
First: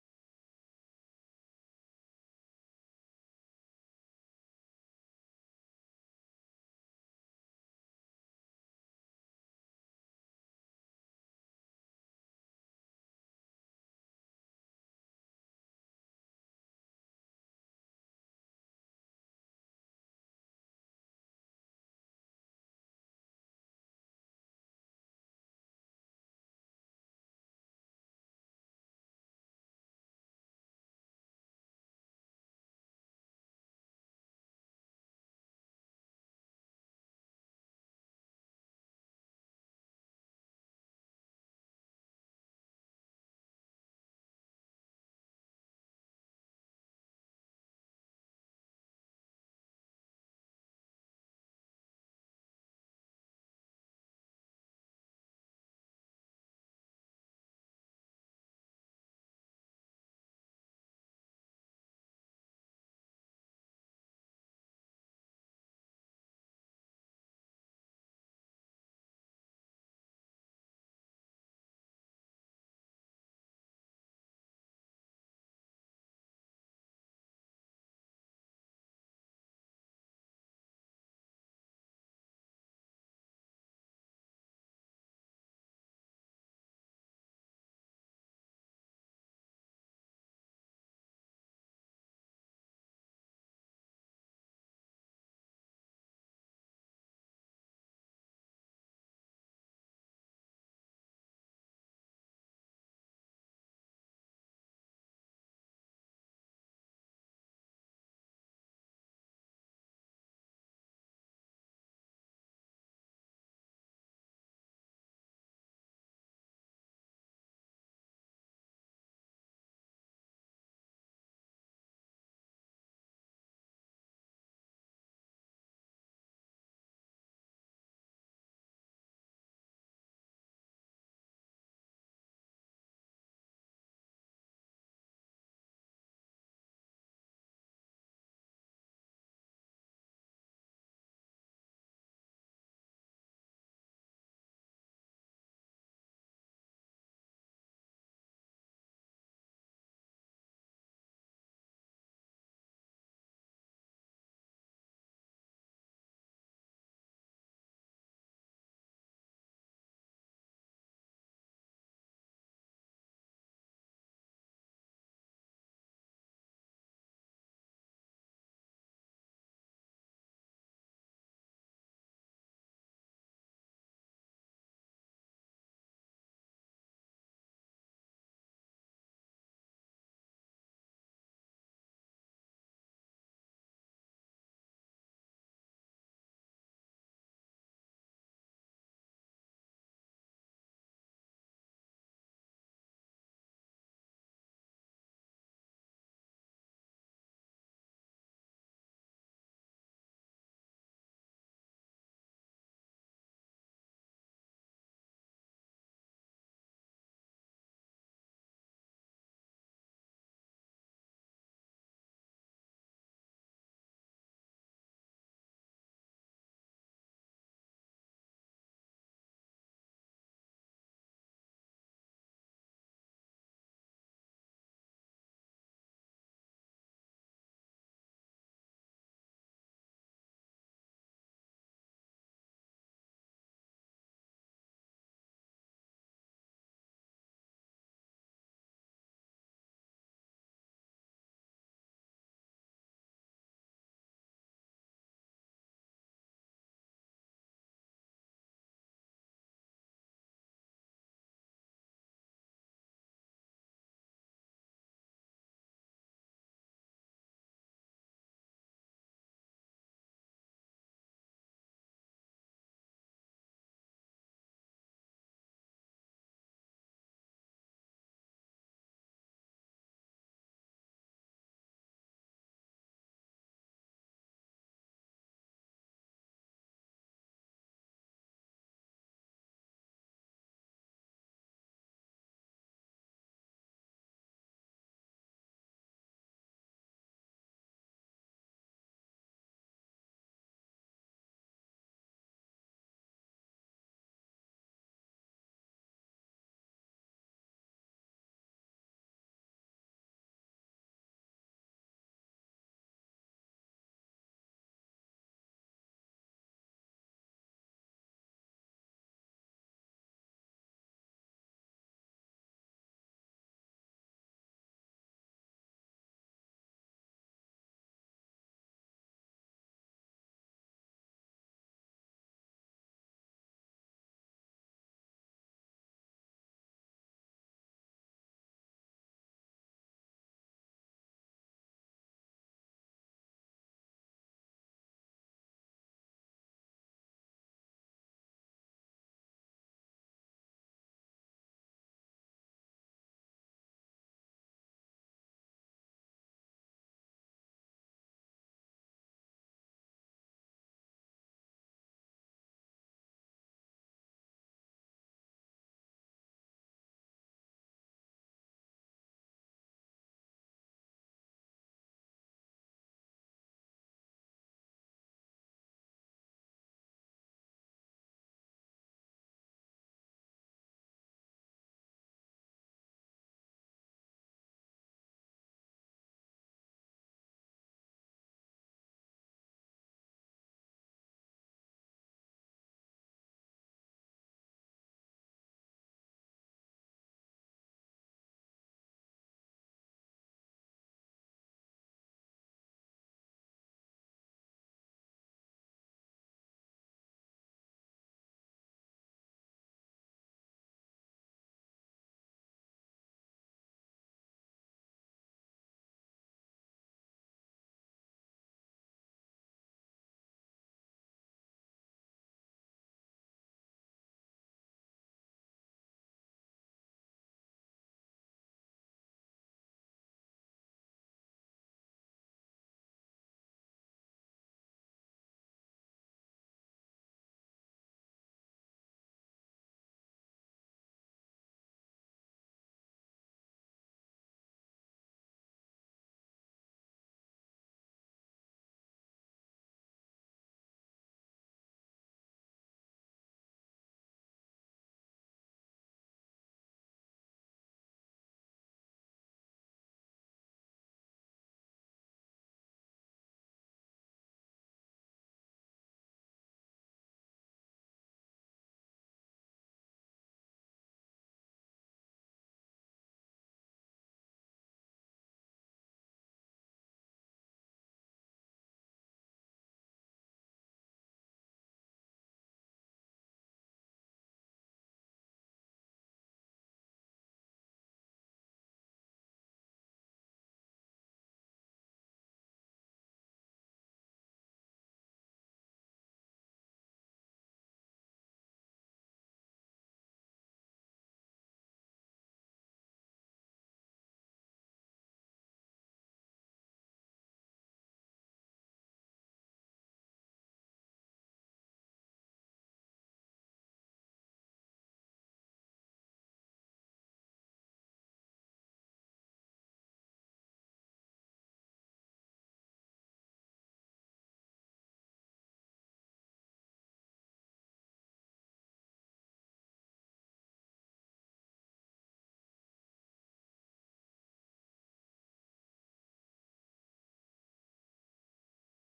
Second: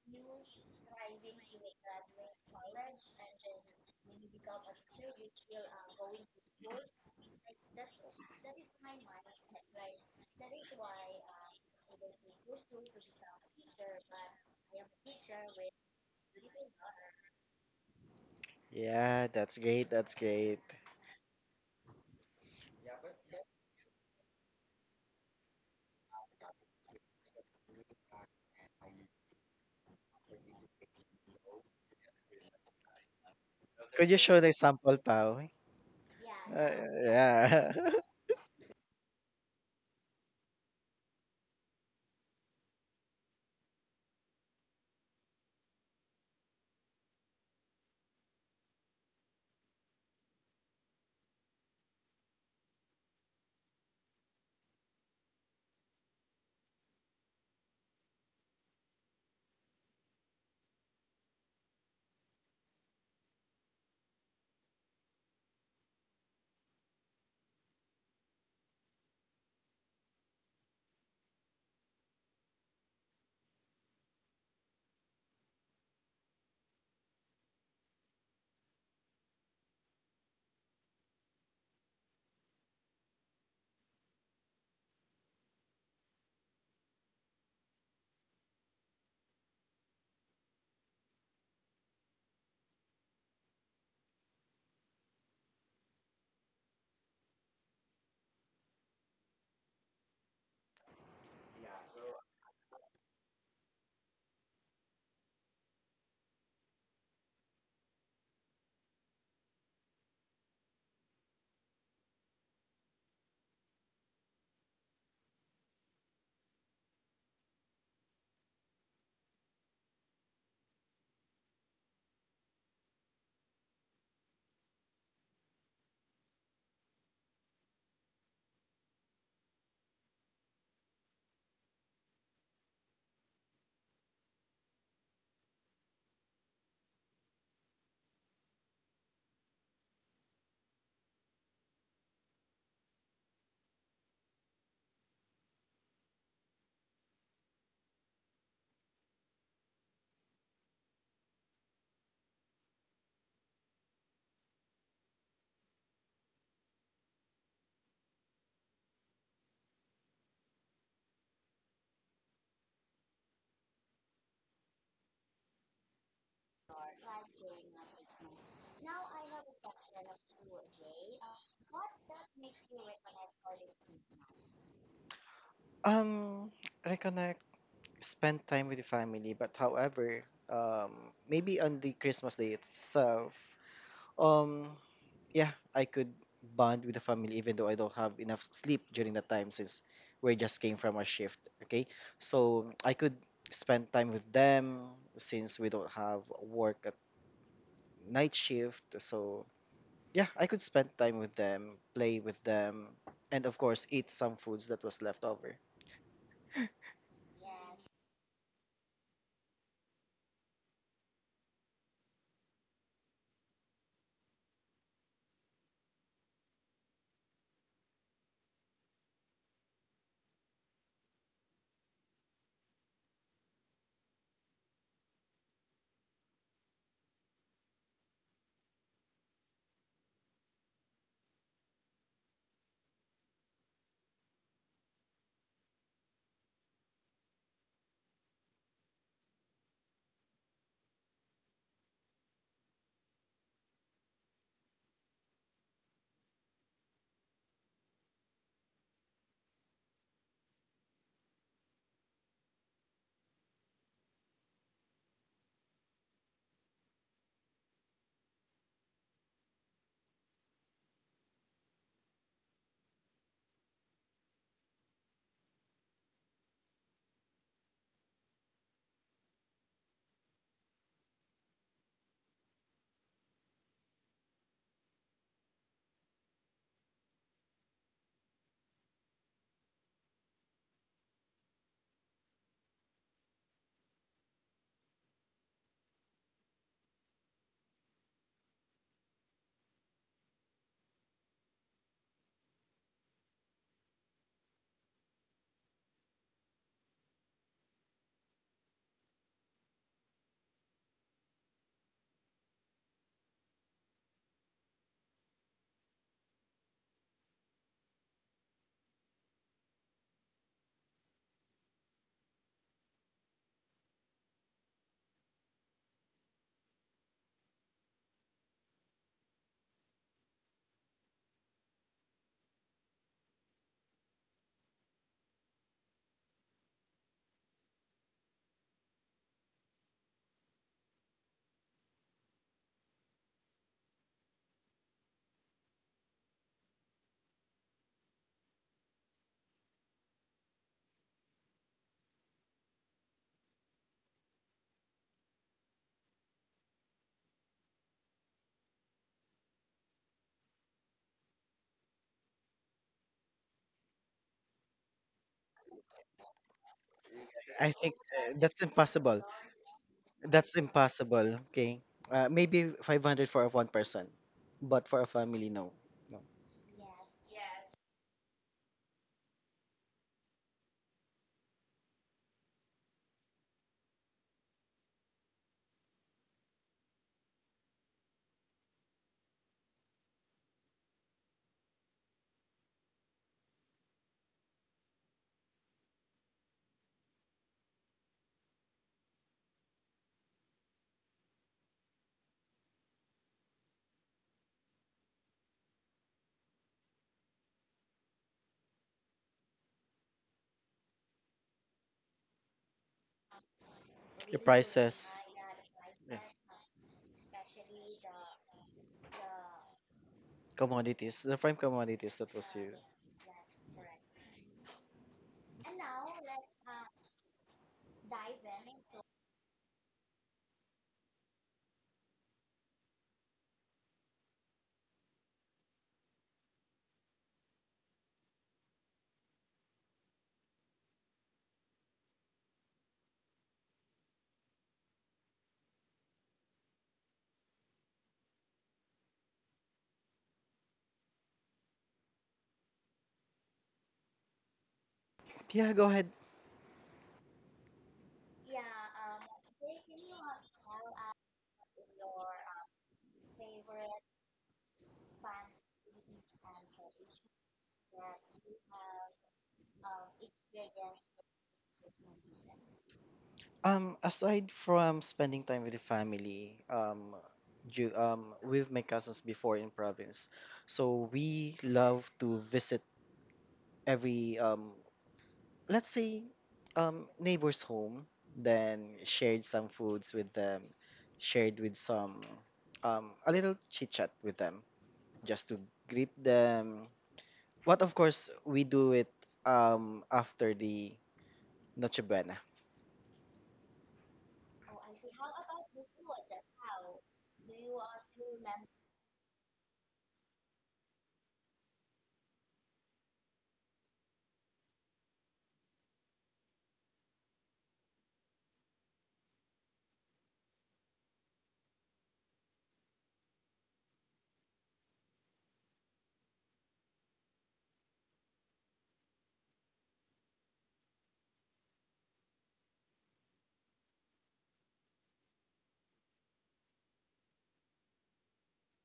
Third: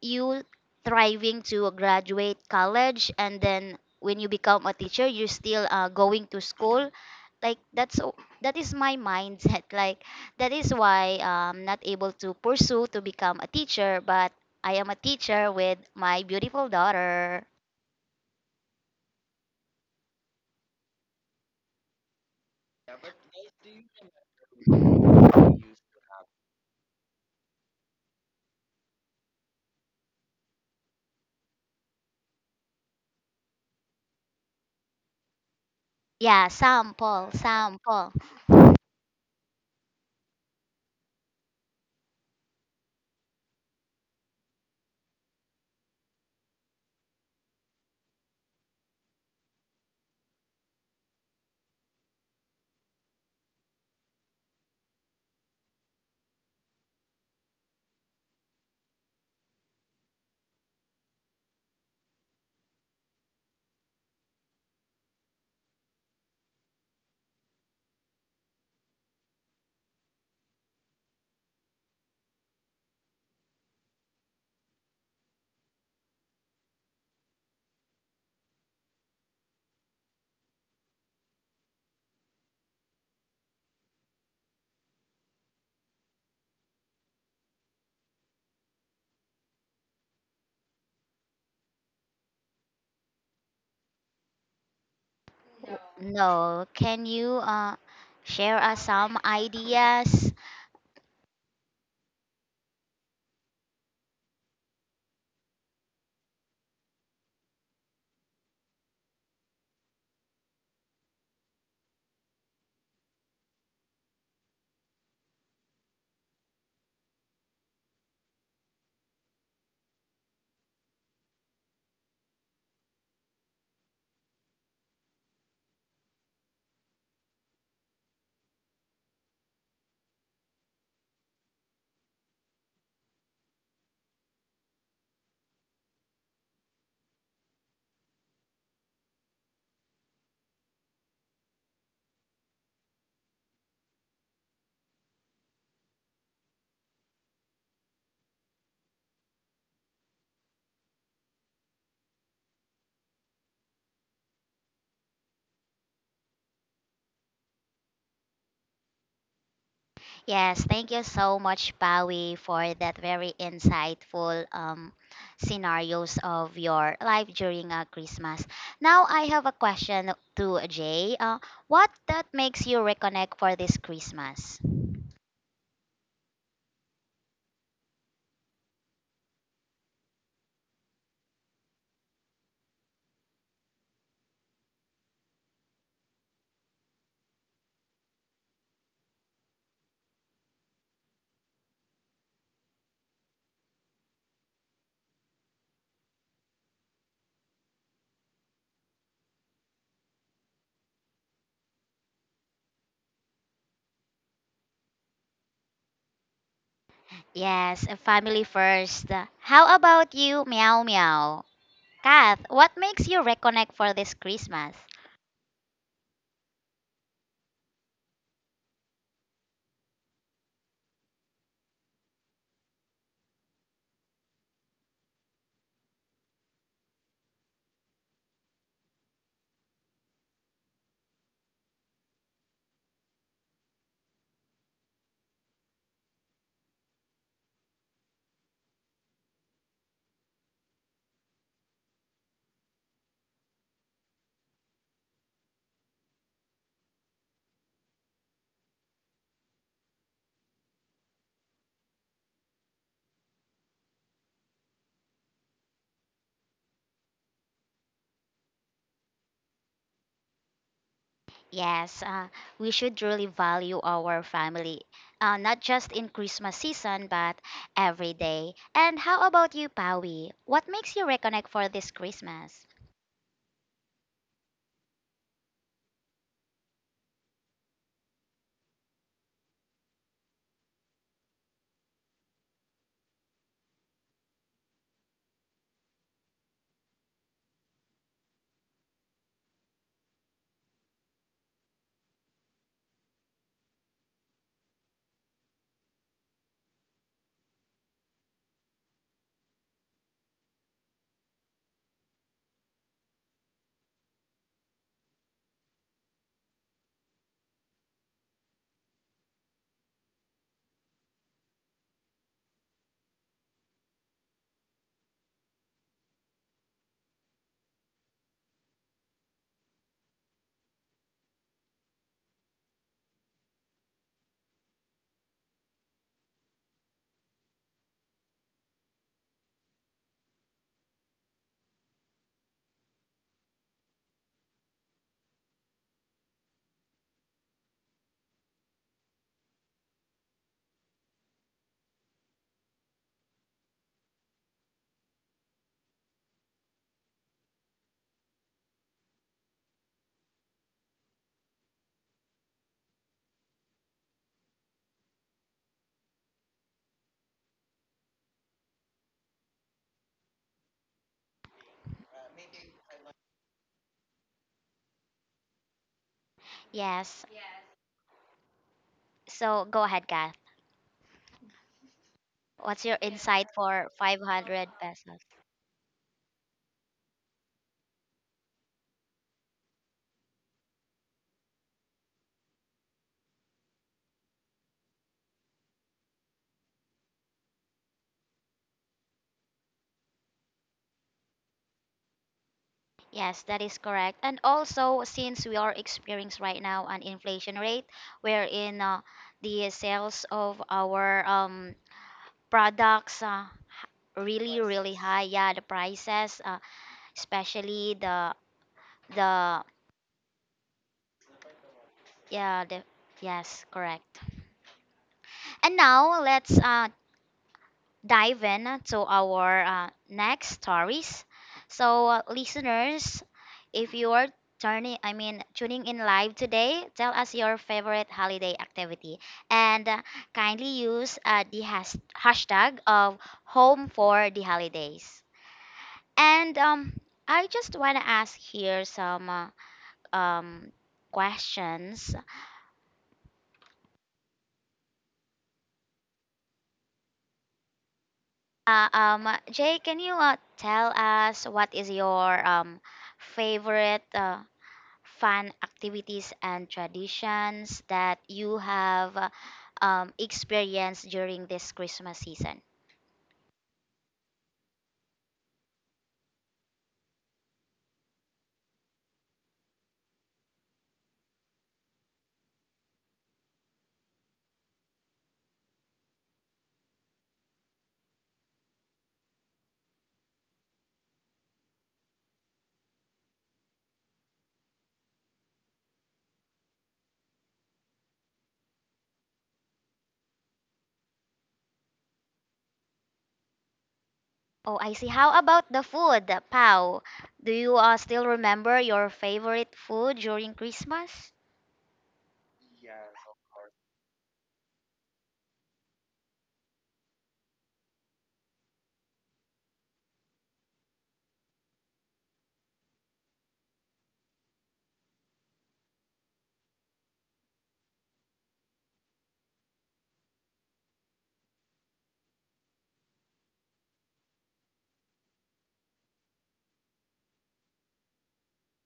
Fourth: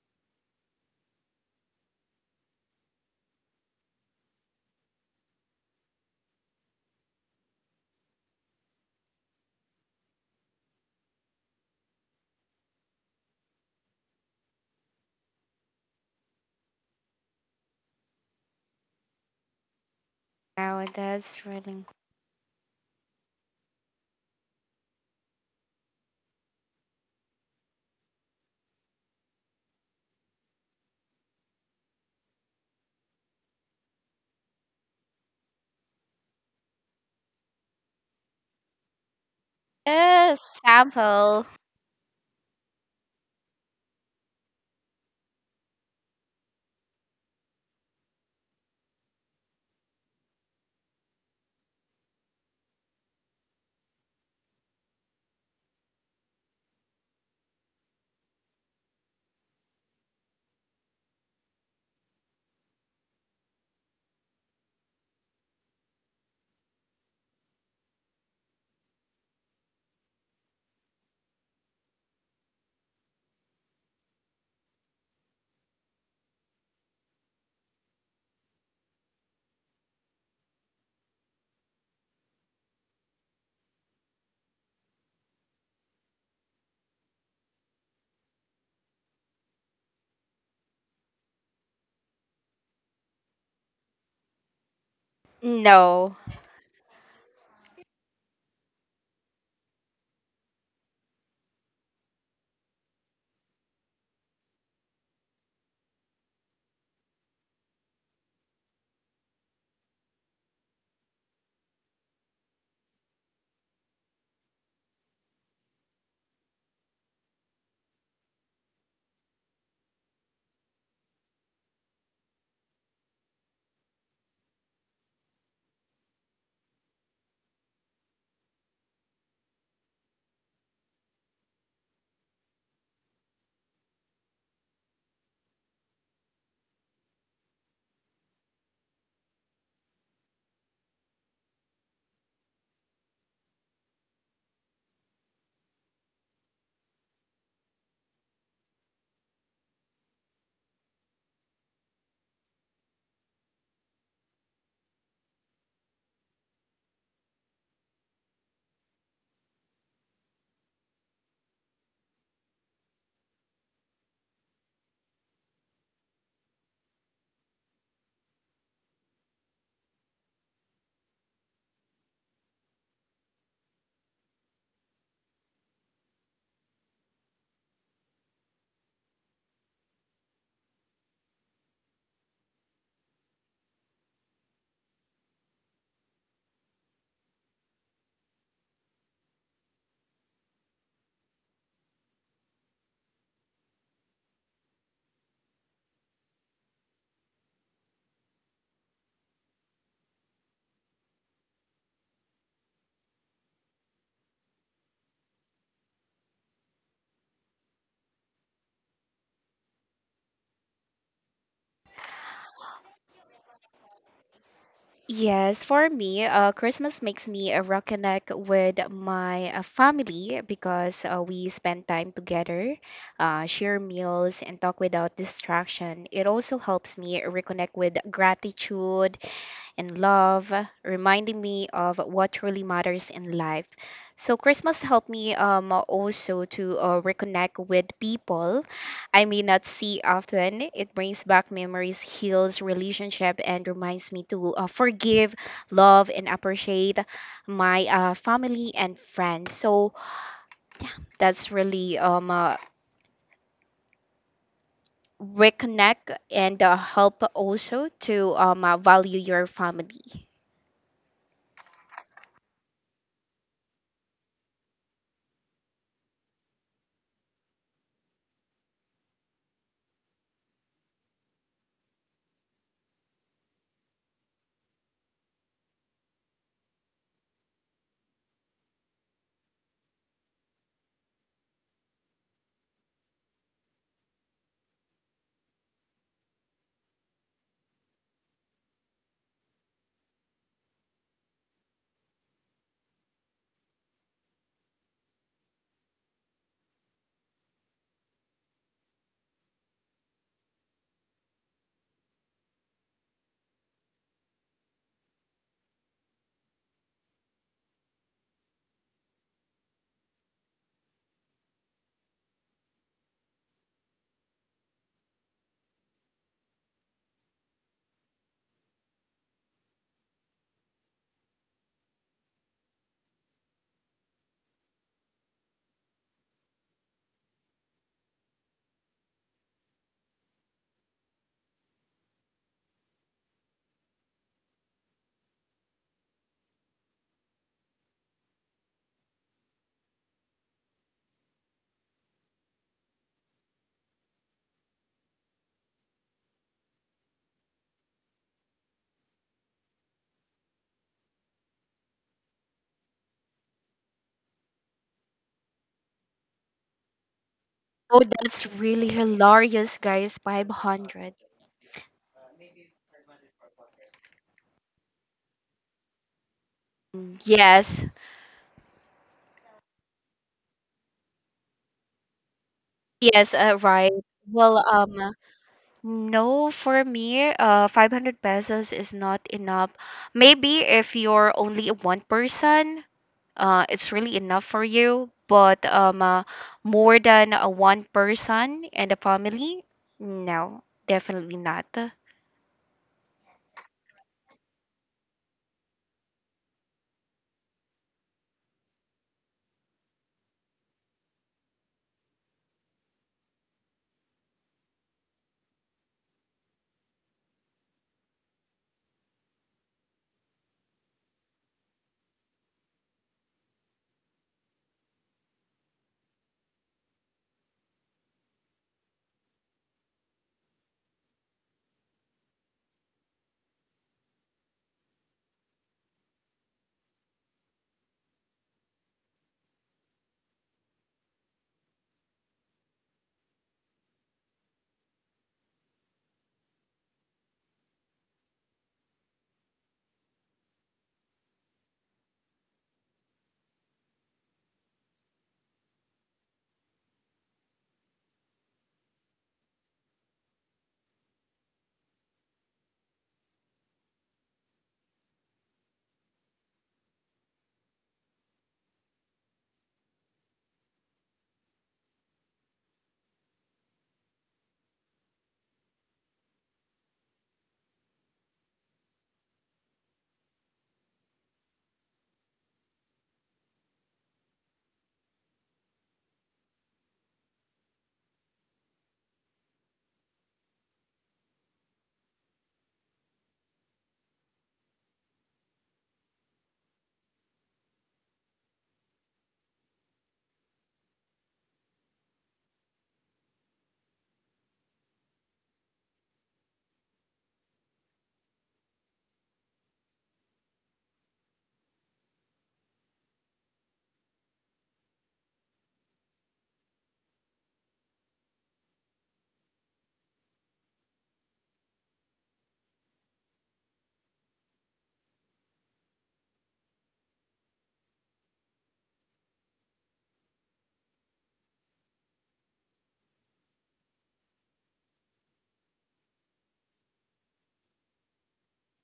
[SPEAKER 1] you thriving to graduate college, and then when you become a teacher you're still going to school, like that is my mindset. Like that is why I'm not able to pursue to become a teacher, but I am a teacher with my beautiful daughter.
[SPEAKER 2] Yeah, that's great. That's great.
[SPEAKER 3] Wow, that's really
[SPEAKER 2] Could you show the sample, Pao?
[SPEAKER 1] Yeah,
[SPEAKER 2] Uh,
[SPEAKER 1] sample,
[SPEAKER 2] yeah.
[SPEAKER 1] sample.
[SPEAKER 3] a sample. No.
[SPEAKER 1] No, can you share us some ideas? Yes, thank you so much, Pawi, for that very insightful scenarios of your life during Christmas. Now, I have a question to Jay. What that makes you reconnect for this Christmas?
[SPEAKER 2] um, reconnect, spend time with the family, but however, um, maybe on the Christmas day itself, um, yeah, I could bond with the family even though I don't have enough sleep during that time since we just came from a shift. Okay, so I could spend time with them since we don't have work at night shift. So yeah, I could spend time with them, play with them, and of course eat some foods that was left over.
[SPEAKER 1] Yes, family first. How about you, Meow Meow? Kath, what makes you reconnect for this Christmas?
[SPEAKER 3] Yes, for me, Christmas makes me reconnect with my family because we spend time together, share meals, and talk without distraction. It also helps me reconnect with gratitude and love, reminding me of what truly matters in life. So Christmas helped me also to reconnect with people I may not see often. It brings back memories, heals relationship, and reminds me to forgive, love, and appreciate my family and friends. So that's really reconnect and help also to value your family.
[SPEAKER 1] Yes, we should really value our family, not just in Christmas season, but every day. And how about you, Pawi? What makes you reconnect for this Christmas?
[SPEAKER 2] I think
[SPEAKER 3] Oh, that's
[SPEAKER 2] that's
[SPEAKER 3] really
[SPEAKER 2] impossible.
[SPEAKER 3] hilarious, guys.
[SPEAKER 2] That's
[SPEAKER 3] 500.
[SPEAKER 2] impossible. Okay, maybe 500 for one person, but for a family, no. No.
[SPEAKER 3] Mm.
[SPEAKER 1] Yes,
[SPEAKER 3] Yes.
[SPEAKER 1] so go ahead, Kath. What's your
[SPEAKER 3] Yes,
[SPEAKER 1] insight for
[SPEAKER 3] right. Well,
[SPEAKER 1] 500 pesos?
[SPEAKER 3] no, for me, 500 pesos is not enough. Maybe if you're only one person, it's really enough for you. But more than one person and a family, no, definitely not.
[SPEAKER 1] Yes, that is correct. And also, since we are experiencing right now an inflation rate, wherein the sales of our products
[SPEAKER 2] The
[SPEAKER 1] really, really high.
[SPEAKER 2] prices,
[SPEAKER 1] Yeah, the
[SPEAKER 2] yeah,
[SPEAKER 1] prices. Especially the,
[SPEAKER 2] commodities, the prime commodities that was
[SPEAKER 1] yeah,
[SPEAKER 2] you.
[SPEAKER 1] the, yes, correct. And now let's dive in to our next stories. So, listeners, if you are turning I mean, tuning in live today, tell us your favorite holiday activity, and kindly use the hashtag of Home for the Holidays. And I just want to ask here some um questions.
[SPEAKER 2] Yeah, go ahead.
[SPEAKER 1] Jay, can you tell us what is your favorite fun activities and traditions that you have experienced during this Christmas season?
[SPEAKER 2] Aside from spending time with the family, with my cousins before in province, so we love to visit every let's say, neighbor's home, then shared some foods with them, shared with some, a little chit chat with them, just to greet them, what of course we do it after the Noche Buena.
[SPEAKER 1] Oh, I see. How about the food, Pau? Do you still remember your favorite food during Christmas?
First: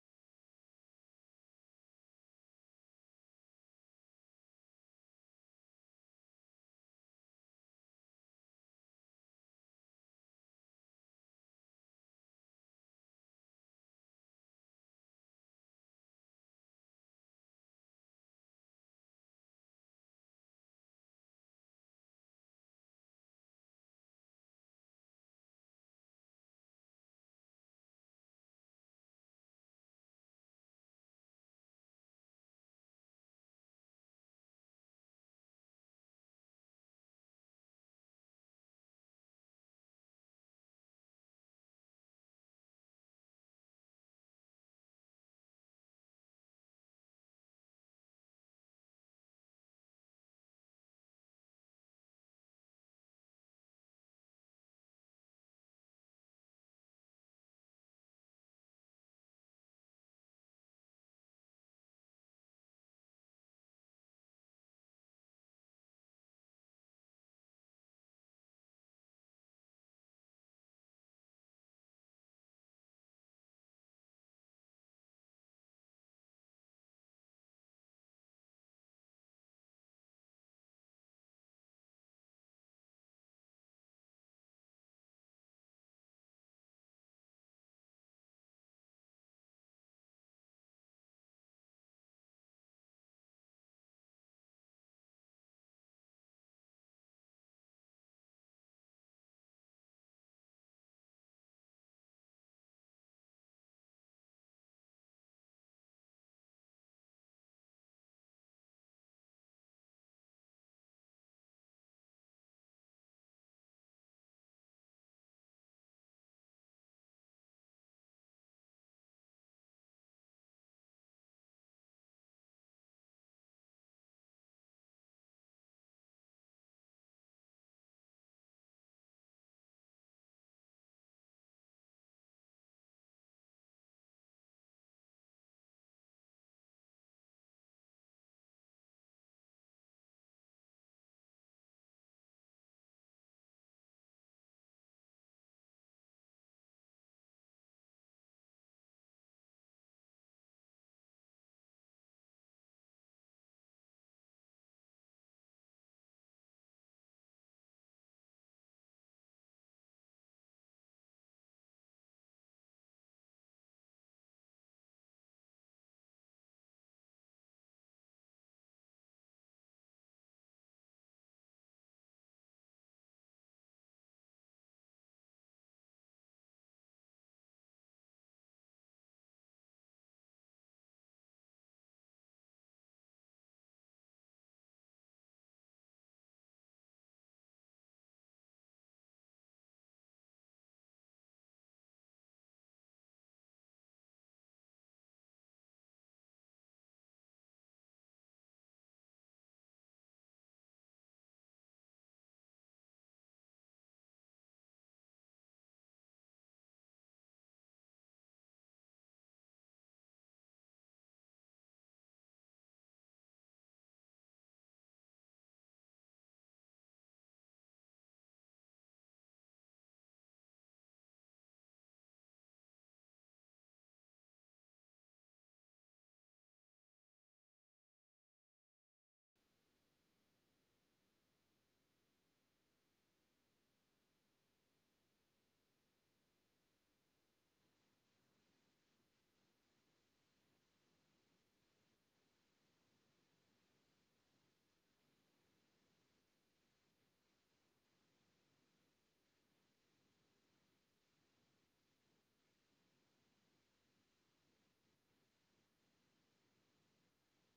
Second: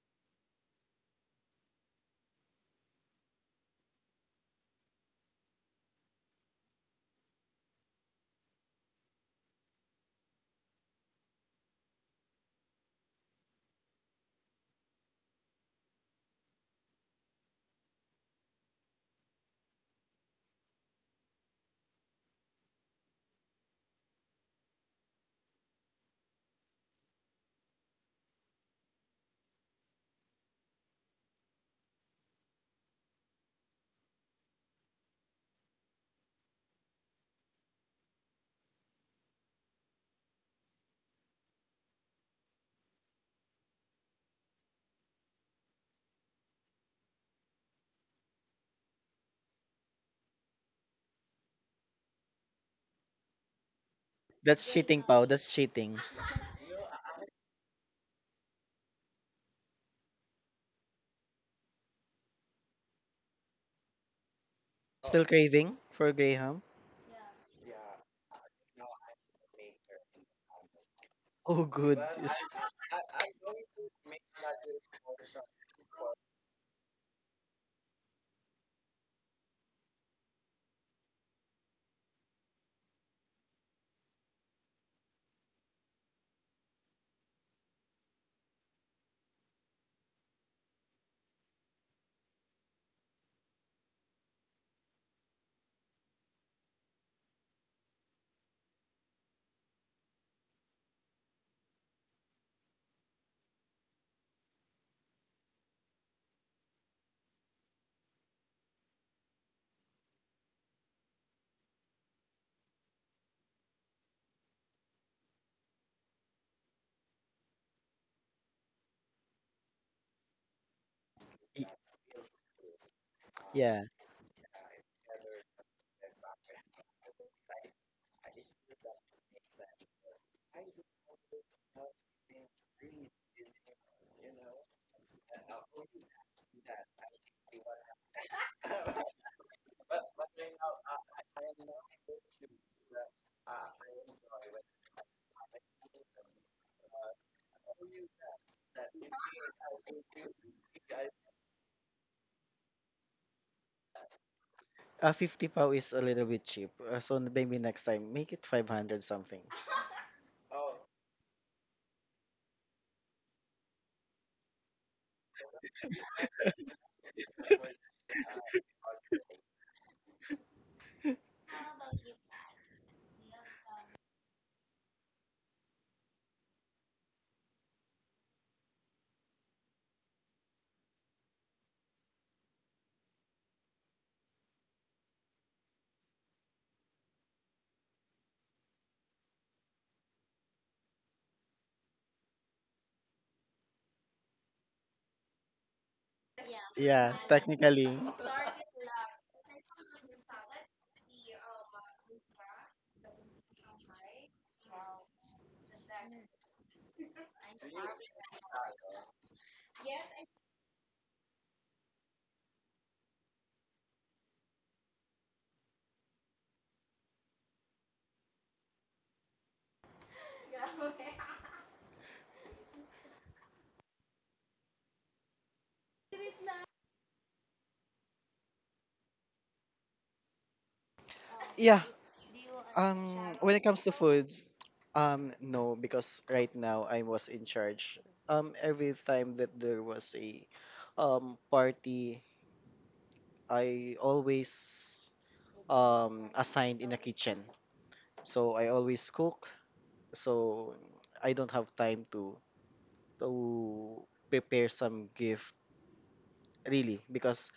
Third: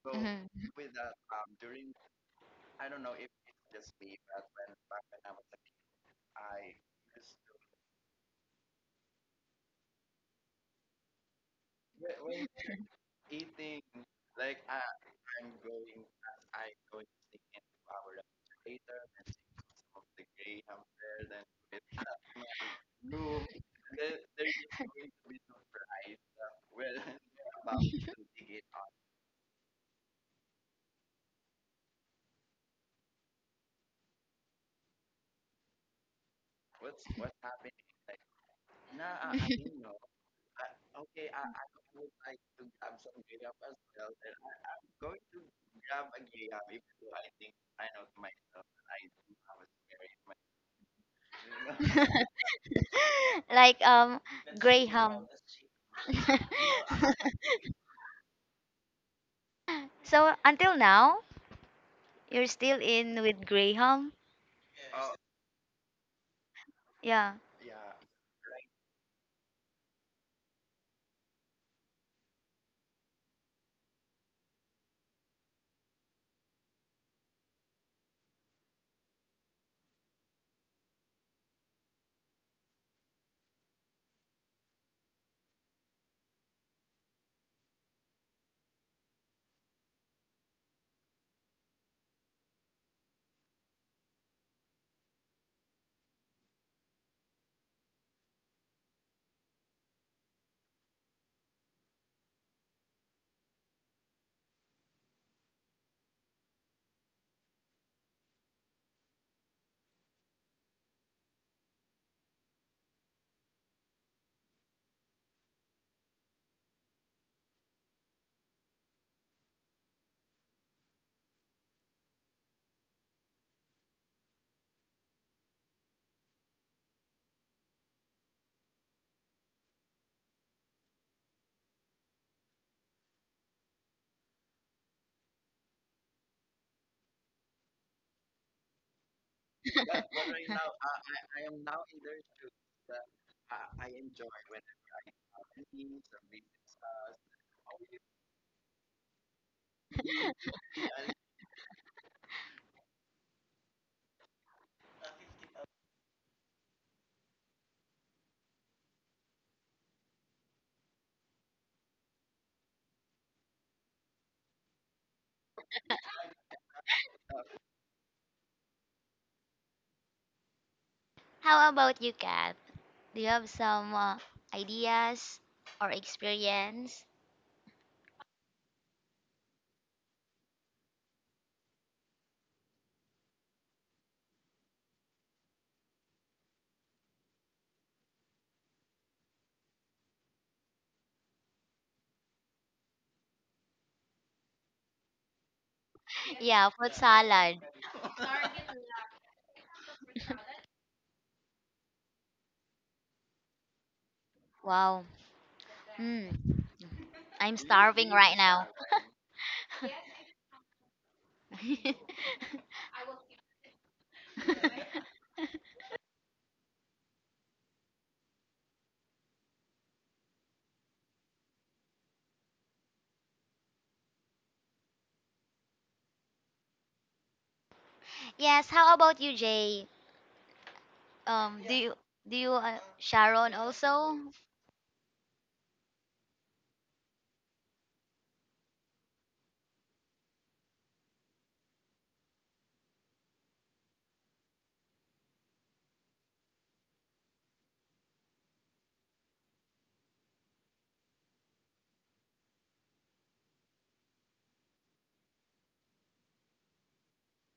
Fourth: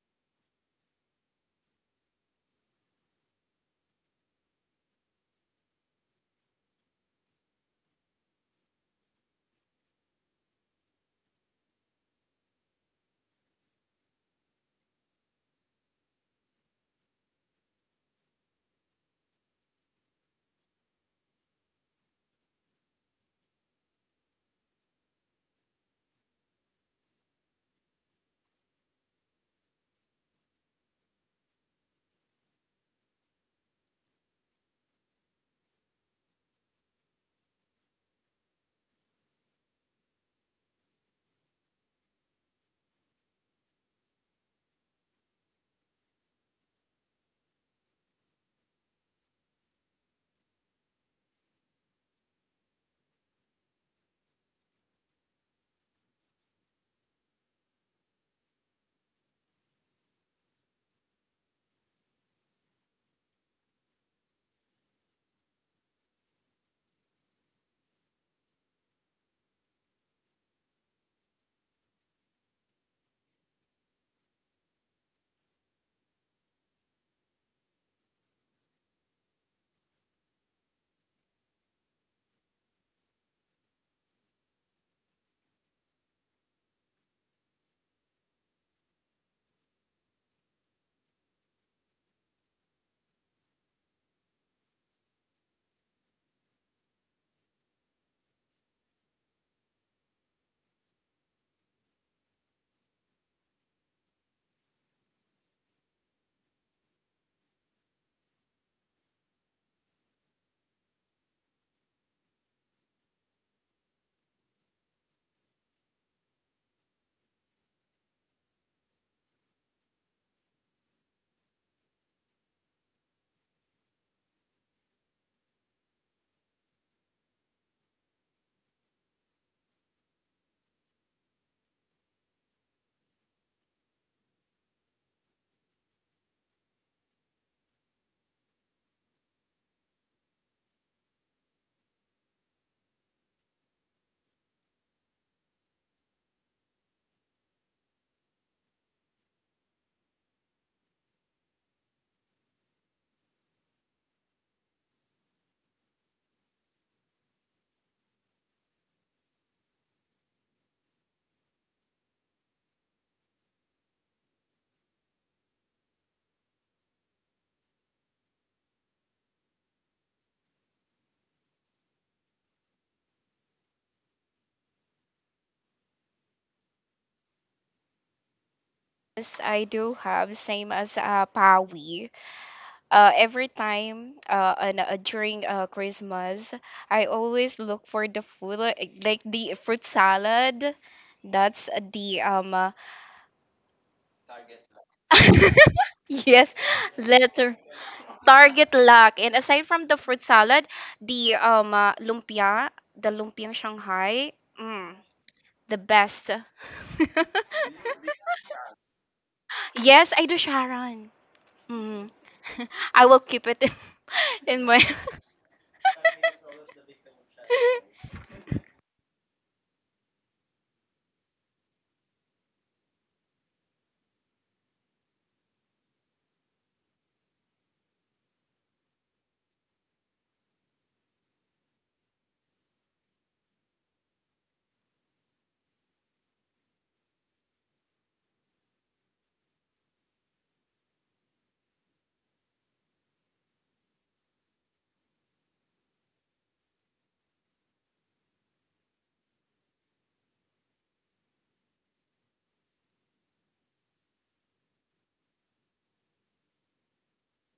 [SPEAKER 1] Mhm. Like
[SPEAKER 2] That's cheating,
[SPEAKER 1] Graham.
[SPEAKER 2] Pau. That's cheating.
[SPEAKER 1] So until now, you're still in with Graham?
[SPEAKER 2] Still craving for Graham?
[SPEAKER 1] Yeah.
[SPEAKER 2] Oh, good. Y- Yeah. 50 Pau is a little bit cheap. So maybe next time, make it 500 something.
[SPEAKER 1] How about you, Kat? Do you have some ideas or experience?
[SPEAKER 3] Yes, I do have same as Pawi. Every time during Christmas, I always look for the food like the fruit salad. That's the yes
[SPEAKER 1] Yeah, fruit
[SPEAKER 2] Yeah,
[SPEAKER 3] letter
[SPEAKER 1] salad.
[SPEAKER 2] technically.
[SPEAKER 3] target lock. And aside from the fruit salad, the lumpia, the lumpiang Shanghai, mm,
[SPEAKER 1] Wow.
[SPEAKER 3] the best.
[SPEAKER 1] Mm, I'm starving right now.
[SPEAKER 3] Yes, I do, Sharon. Mm. I will keep it in my.
[SPEAKER 1] Yes. How about you, Jay? Um, do
[SPEAKER 2] Yeah.
[SPEAKER 1] you do you
[SPEAKER 2] Um,
[SPEAKER 1] Sharon
[SPEAKER 2] when it comes to
[SPEAKER 1] also?
[SPEAKER 2] food, no, because right now I was in charge. Every time that there was a party I always assigned in a kitchen. So I always cook. So I don't have time to prepare some gift really because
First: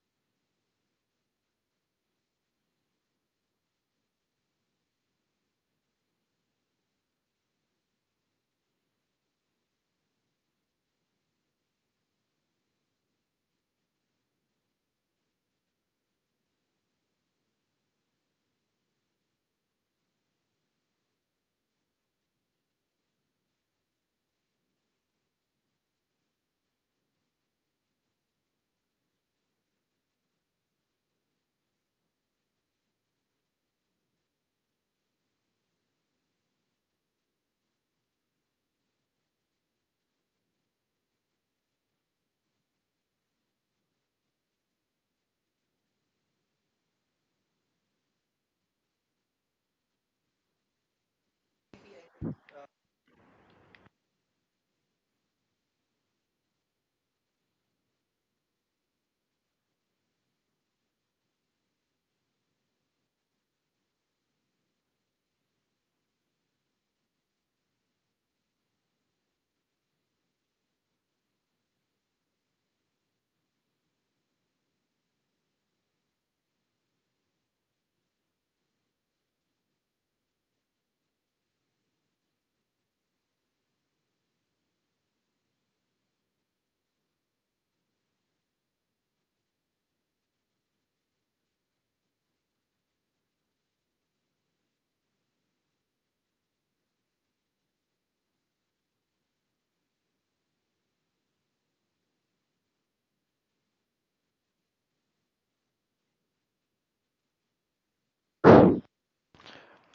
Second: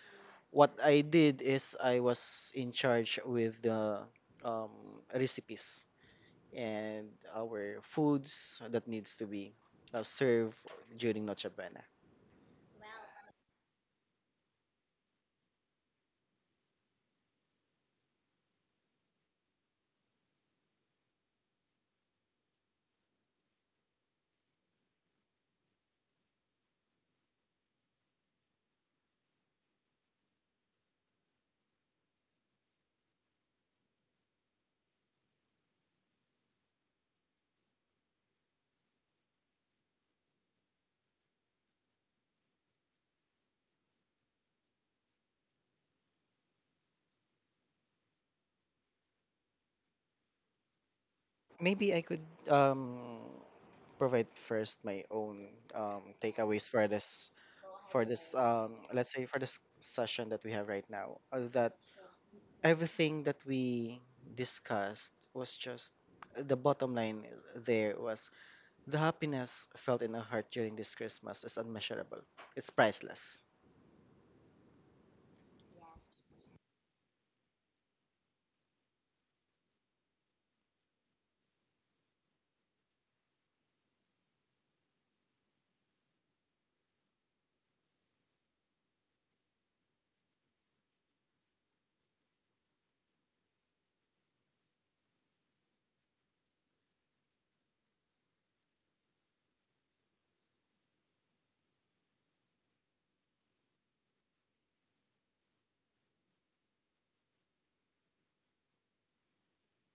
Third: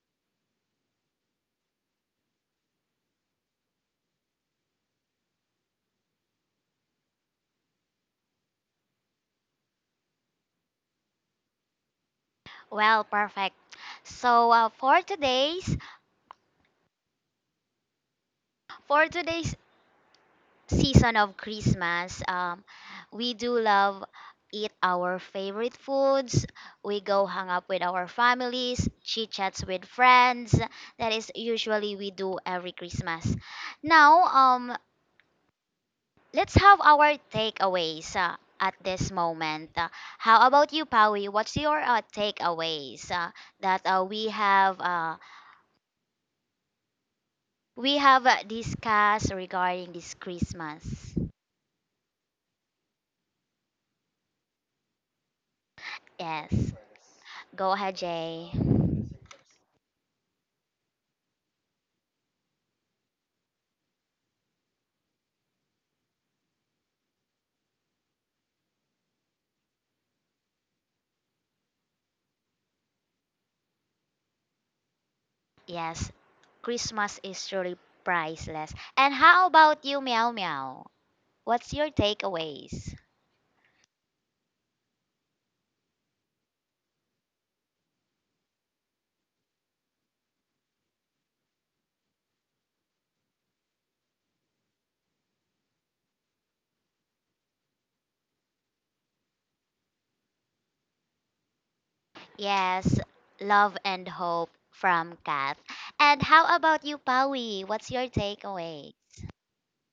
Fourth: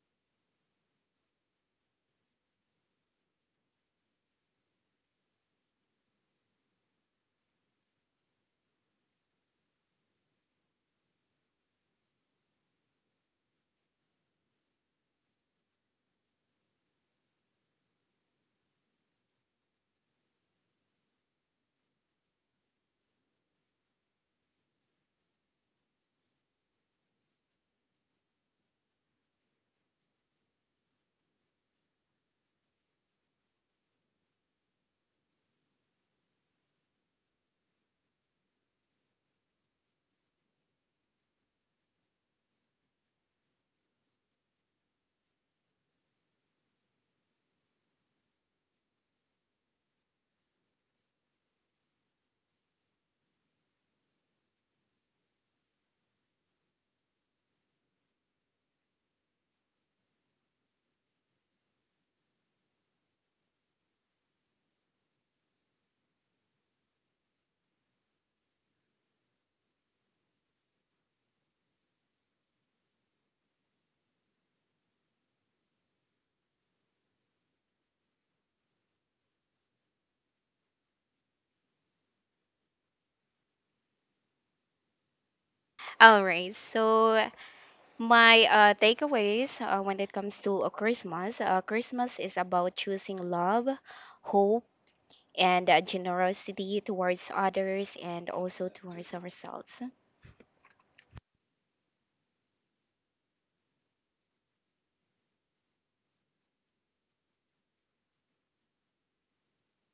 [SPEAKER 2] what I did is I was in charge with the um, recipes and our foods that needs to be served during Noche Buena.
[SPEAKER 1] Well, perfect. So, for today's season of Christmas, we do love eat our favorite foods. We go hang up with our families, chit chats with friends. That is usually we do every Christmas. Now, let's have our takeaways at this moment. How about you, Pawi? What's your takeaways that we have discussed regarding this Christmas?
[SPEAKER 2] Maybe I could um provide first my own takeaways
[SPEAKER 1] Yes,
[SPEAKER 2] for this
[SPEAKER 1] go ahead, Jay.
[SPEAKER 2] let's say for this session that we have right now that everything that we discussed was just the bottom line. There was the happiness felt in our heart during this Christmas is unmeasurable. It's priceless.
[SPEAKER 1] Yes, Christmas is truly priceless. And how about you, Meow Meow? What's your takeaways?
[SPEAKER 3] All right. So my takeaways when it comes to a Christmas, Christmas is about choosing love, hope, and generosity towards others and also towards ourselves.
[SPEAKER 1] Yes, love and hope from Kath. And how about you, Pawi? What's your
[SPEAKER 4] uh,
[SPEAKER 1] takeaway?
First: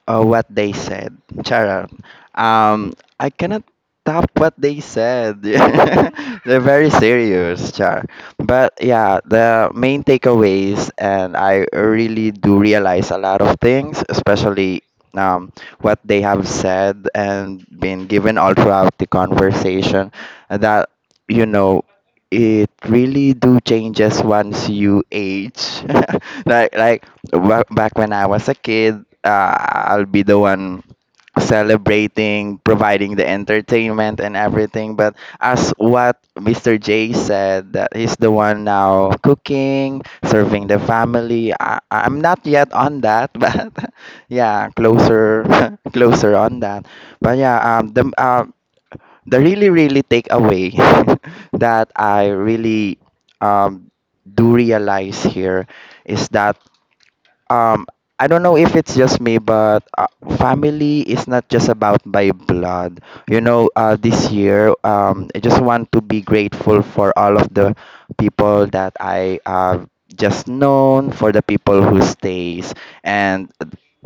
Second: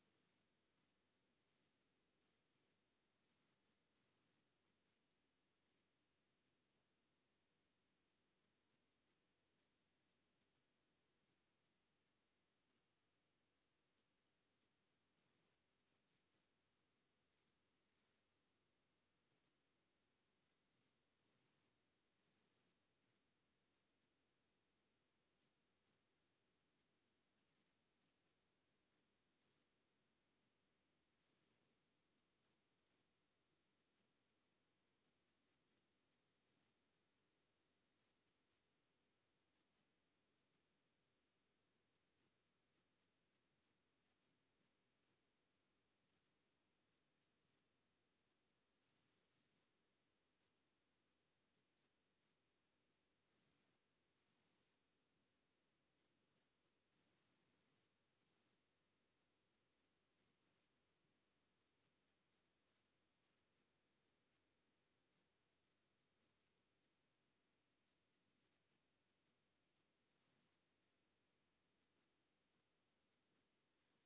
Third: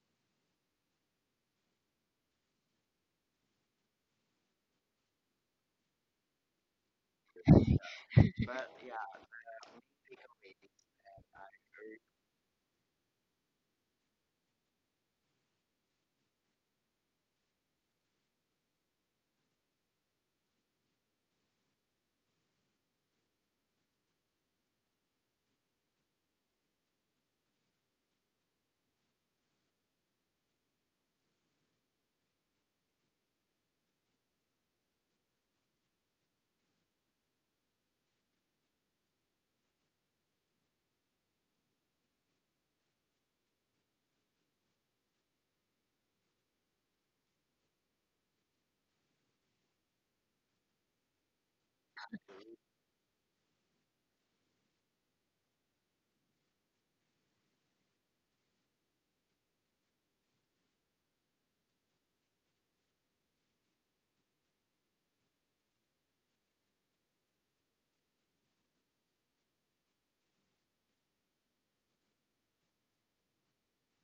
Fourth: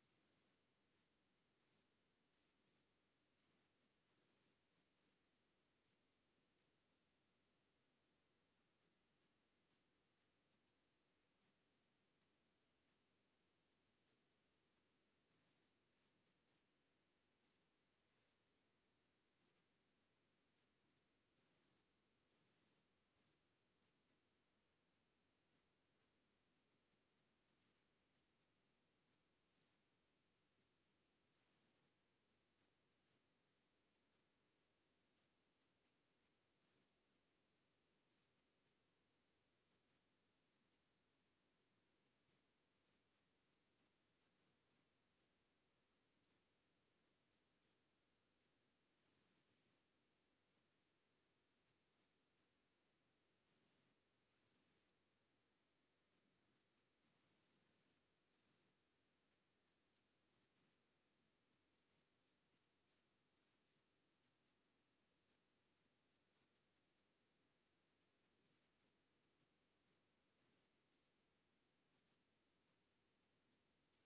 [SPEAKER 4] what they said. Charot. Um, I cannot top what they said. They're very serious, Char. But yeah, the main takeaways, and I really do realize a lot of things, especially um, what they have said and been given all throughout the conversation, that you know. It really do changes once you age. like like Back when I was a kid, I'll be the one celebrating, providing the entertainment and everything. But as what Mr. J said, that he's the one now cooking, serving the family. I'm not yet on that, but yeah, closer, closer on that. But yeah, the really takeaway that I really um do realize here is that um I don't know if it's just me, but family is not just about by blood. You know, this year, I just want to be grateful for all of the people that I just known, for the people who stays, and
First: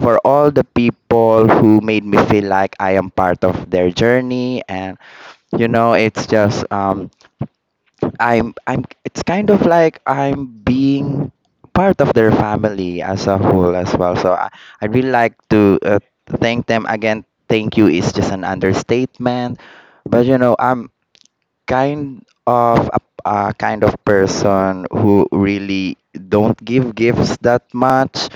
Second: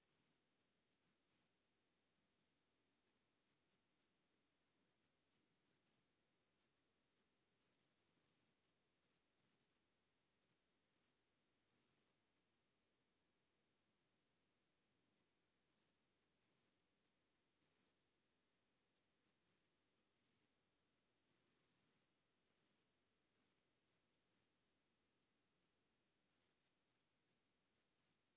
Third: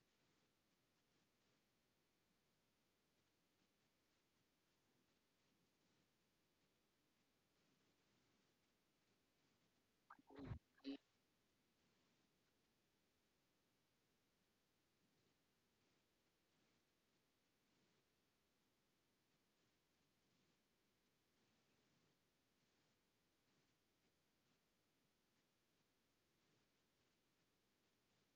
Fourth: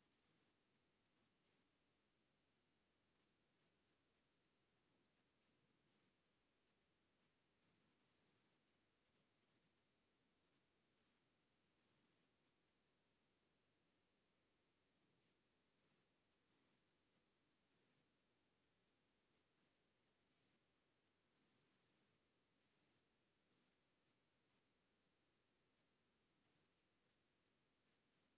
[SPEAKER 4] for all the people who made me feel like I am part of their journey. And you know, it's just I'm, it's kind of like I'm being part of their family as a whole as well. So I really like to thank them again. Thank you is just an understatement, but you know I'm kind of a kind of person who really don't give gifts that much.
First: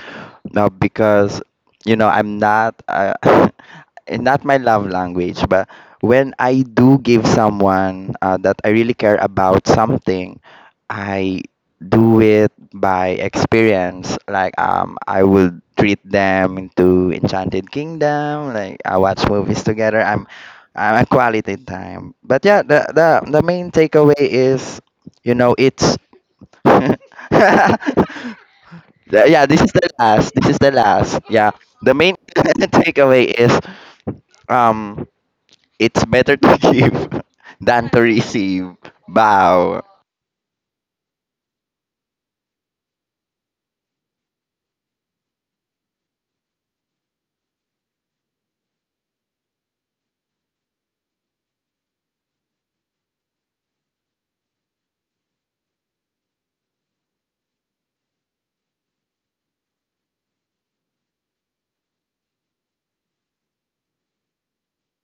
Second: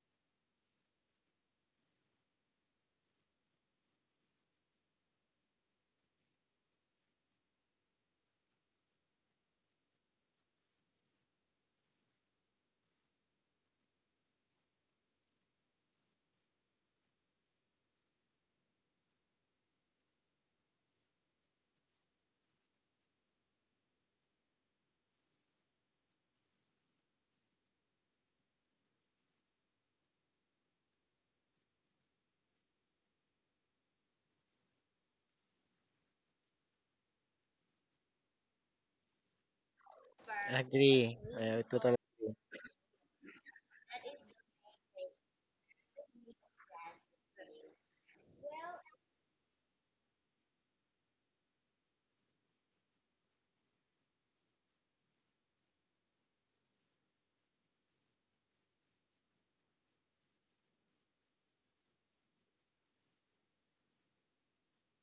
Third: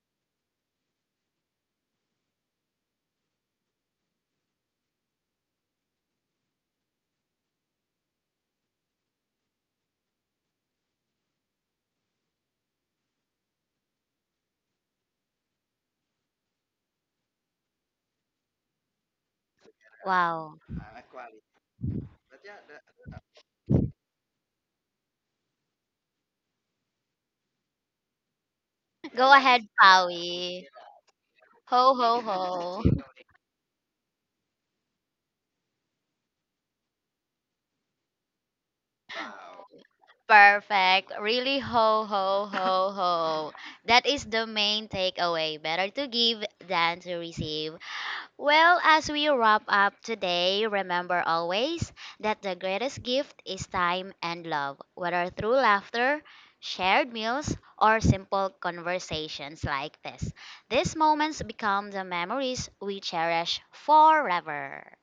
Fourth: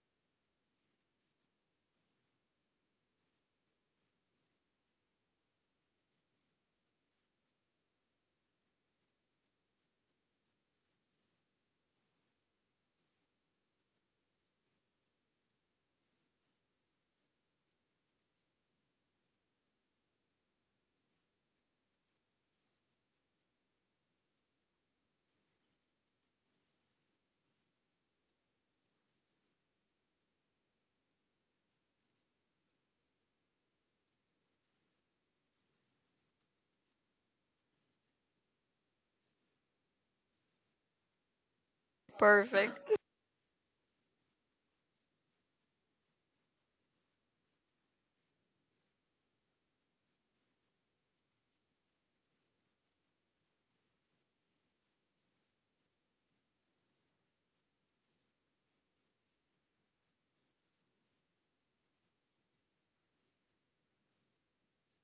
[SPEAKER 4] Now because you know I'm not. And not my love language, but when I do give someone that I really care about something, I do it by experience. Like I will treat them into Enchanted Kingdom. Like I watch movies together.
[SPEAKER 1] Wow.
[SPEAKER 4] I'm a quality time. But yeah, the main takeaway is, you know, it's.
[SPEAKER 1] Go
[SPEAKER 4] Yeah, this
[SPEAKER 1] ahead,
[SPEAKER 4] is the last. This is
[SPEAKER 1] Pawi.
[SPEAKER 4] the last. Yeah,
[SPEAKER 1] Ho,
[SPEAKER 4] the
[SPEAKER 1] ho,
[SPEAKER 4] main
[SPEAKER 1] ho.
[SPEAKER 4] takeaway is um it's better to give than to receive. Bow.
[SPEAKER 1] Perfect. Really
[SPEAKER 2] Totally.
[SPEAKER 1] ho ho ho ho. That is the main takeaway. Better to give than to receive. Well, as we wrap up today, remember always that the greatest gift is time and love, whether through laughter, shared meals, or simple conversations like this. These moments become the memories we cherish forever.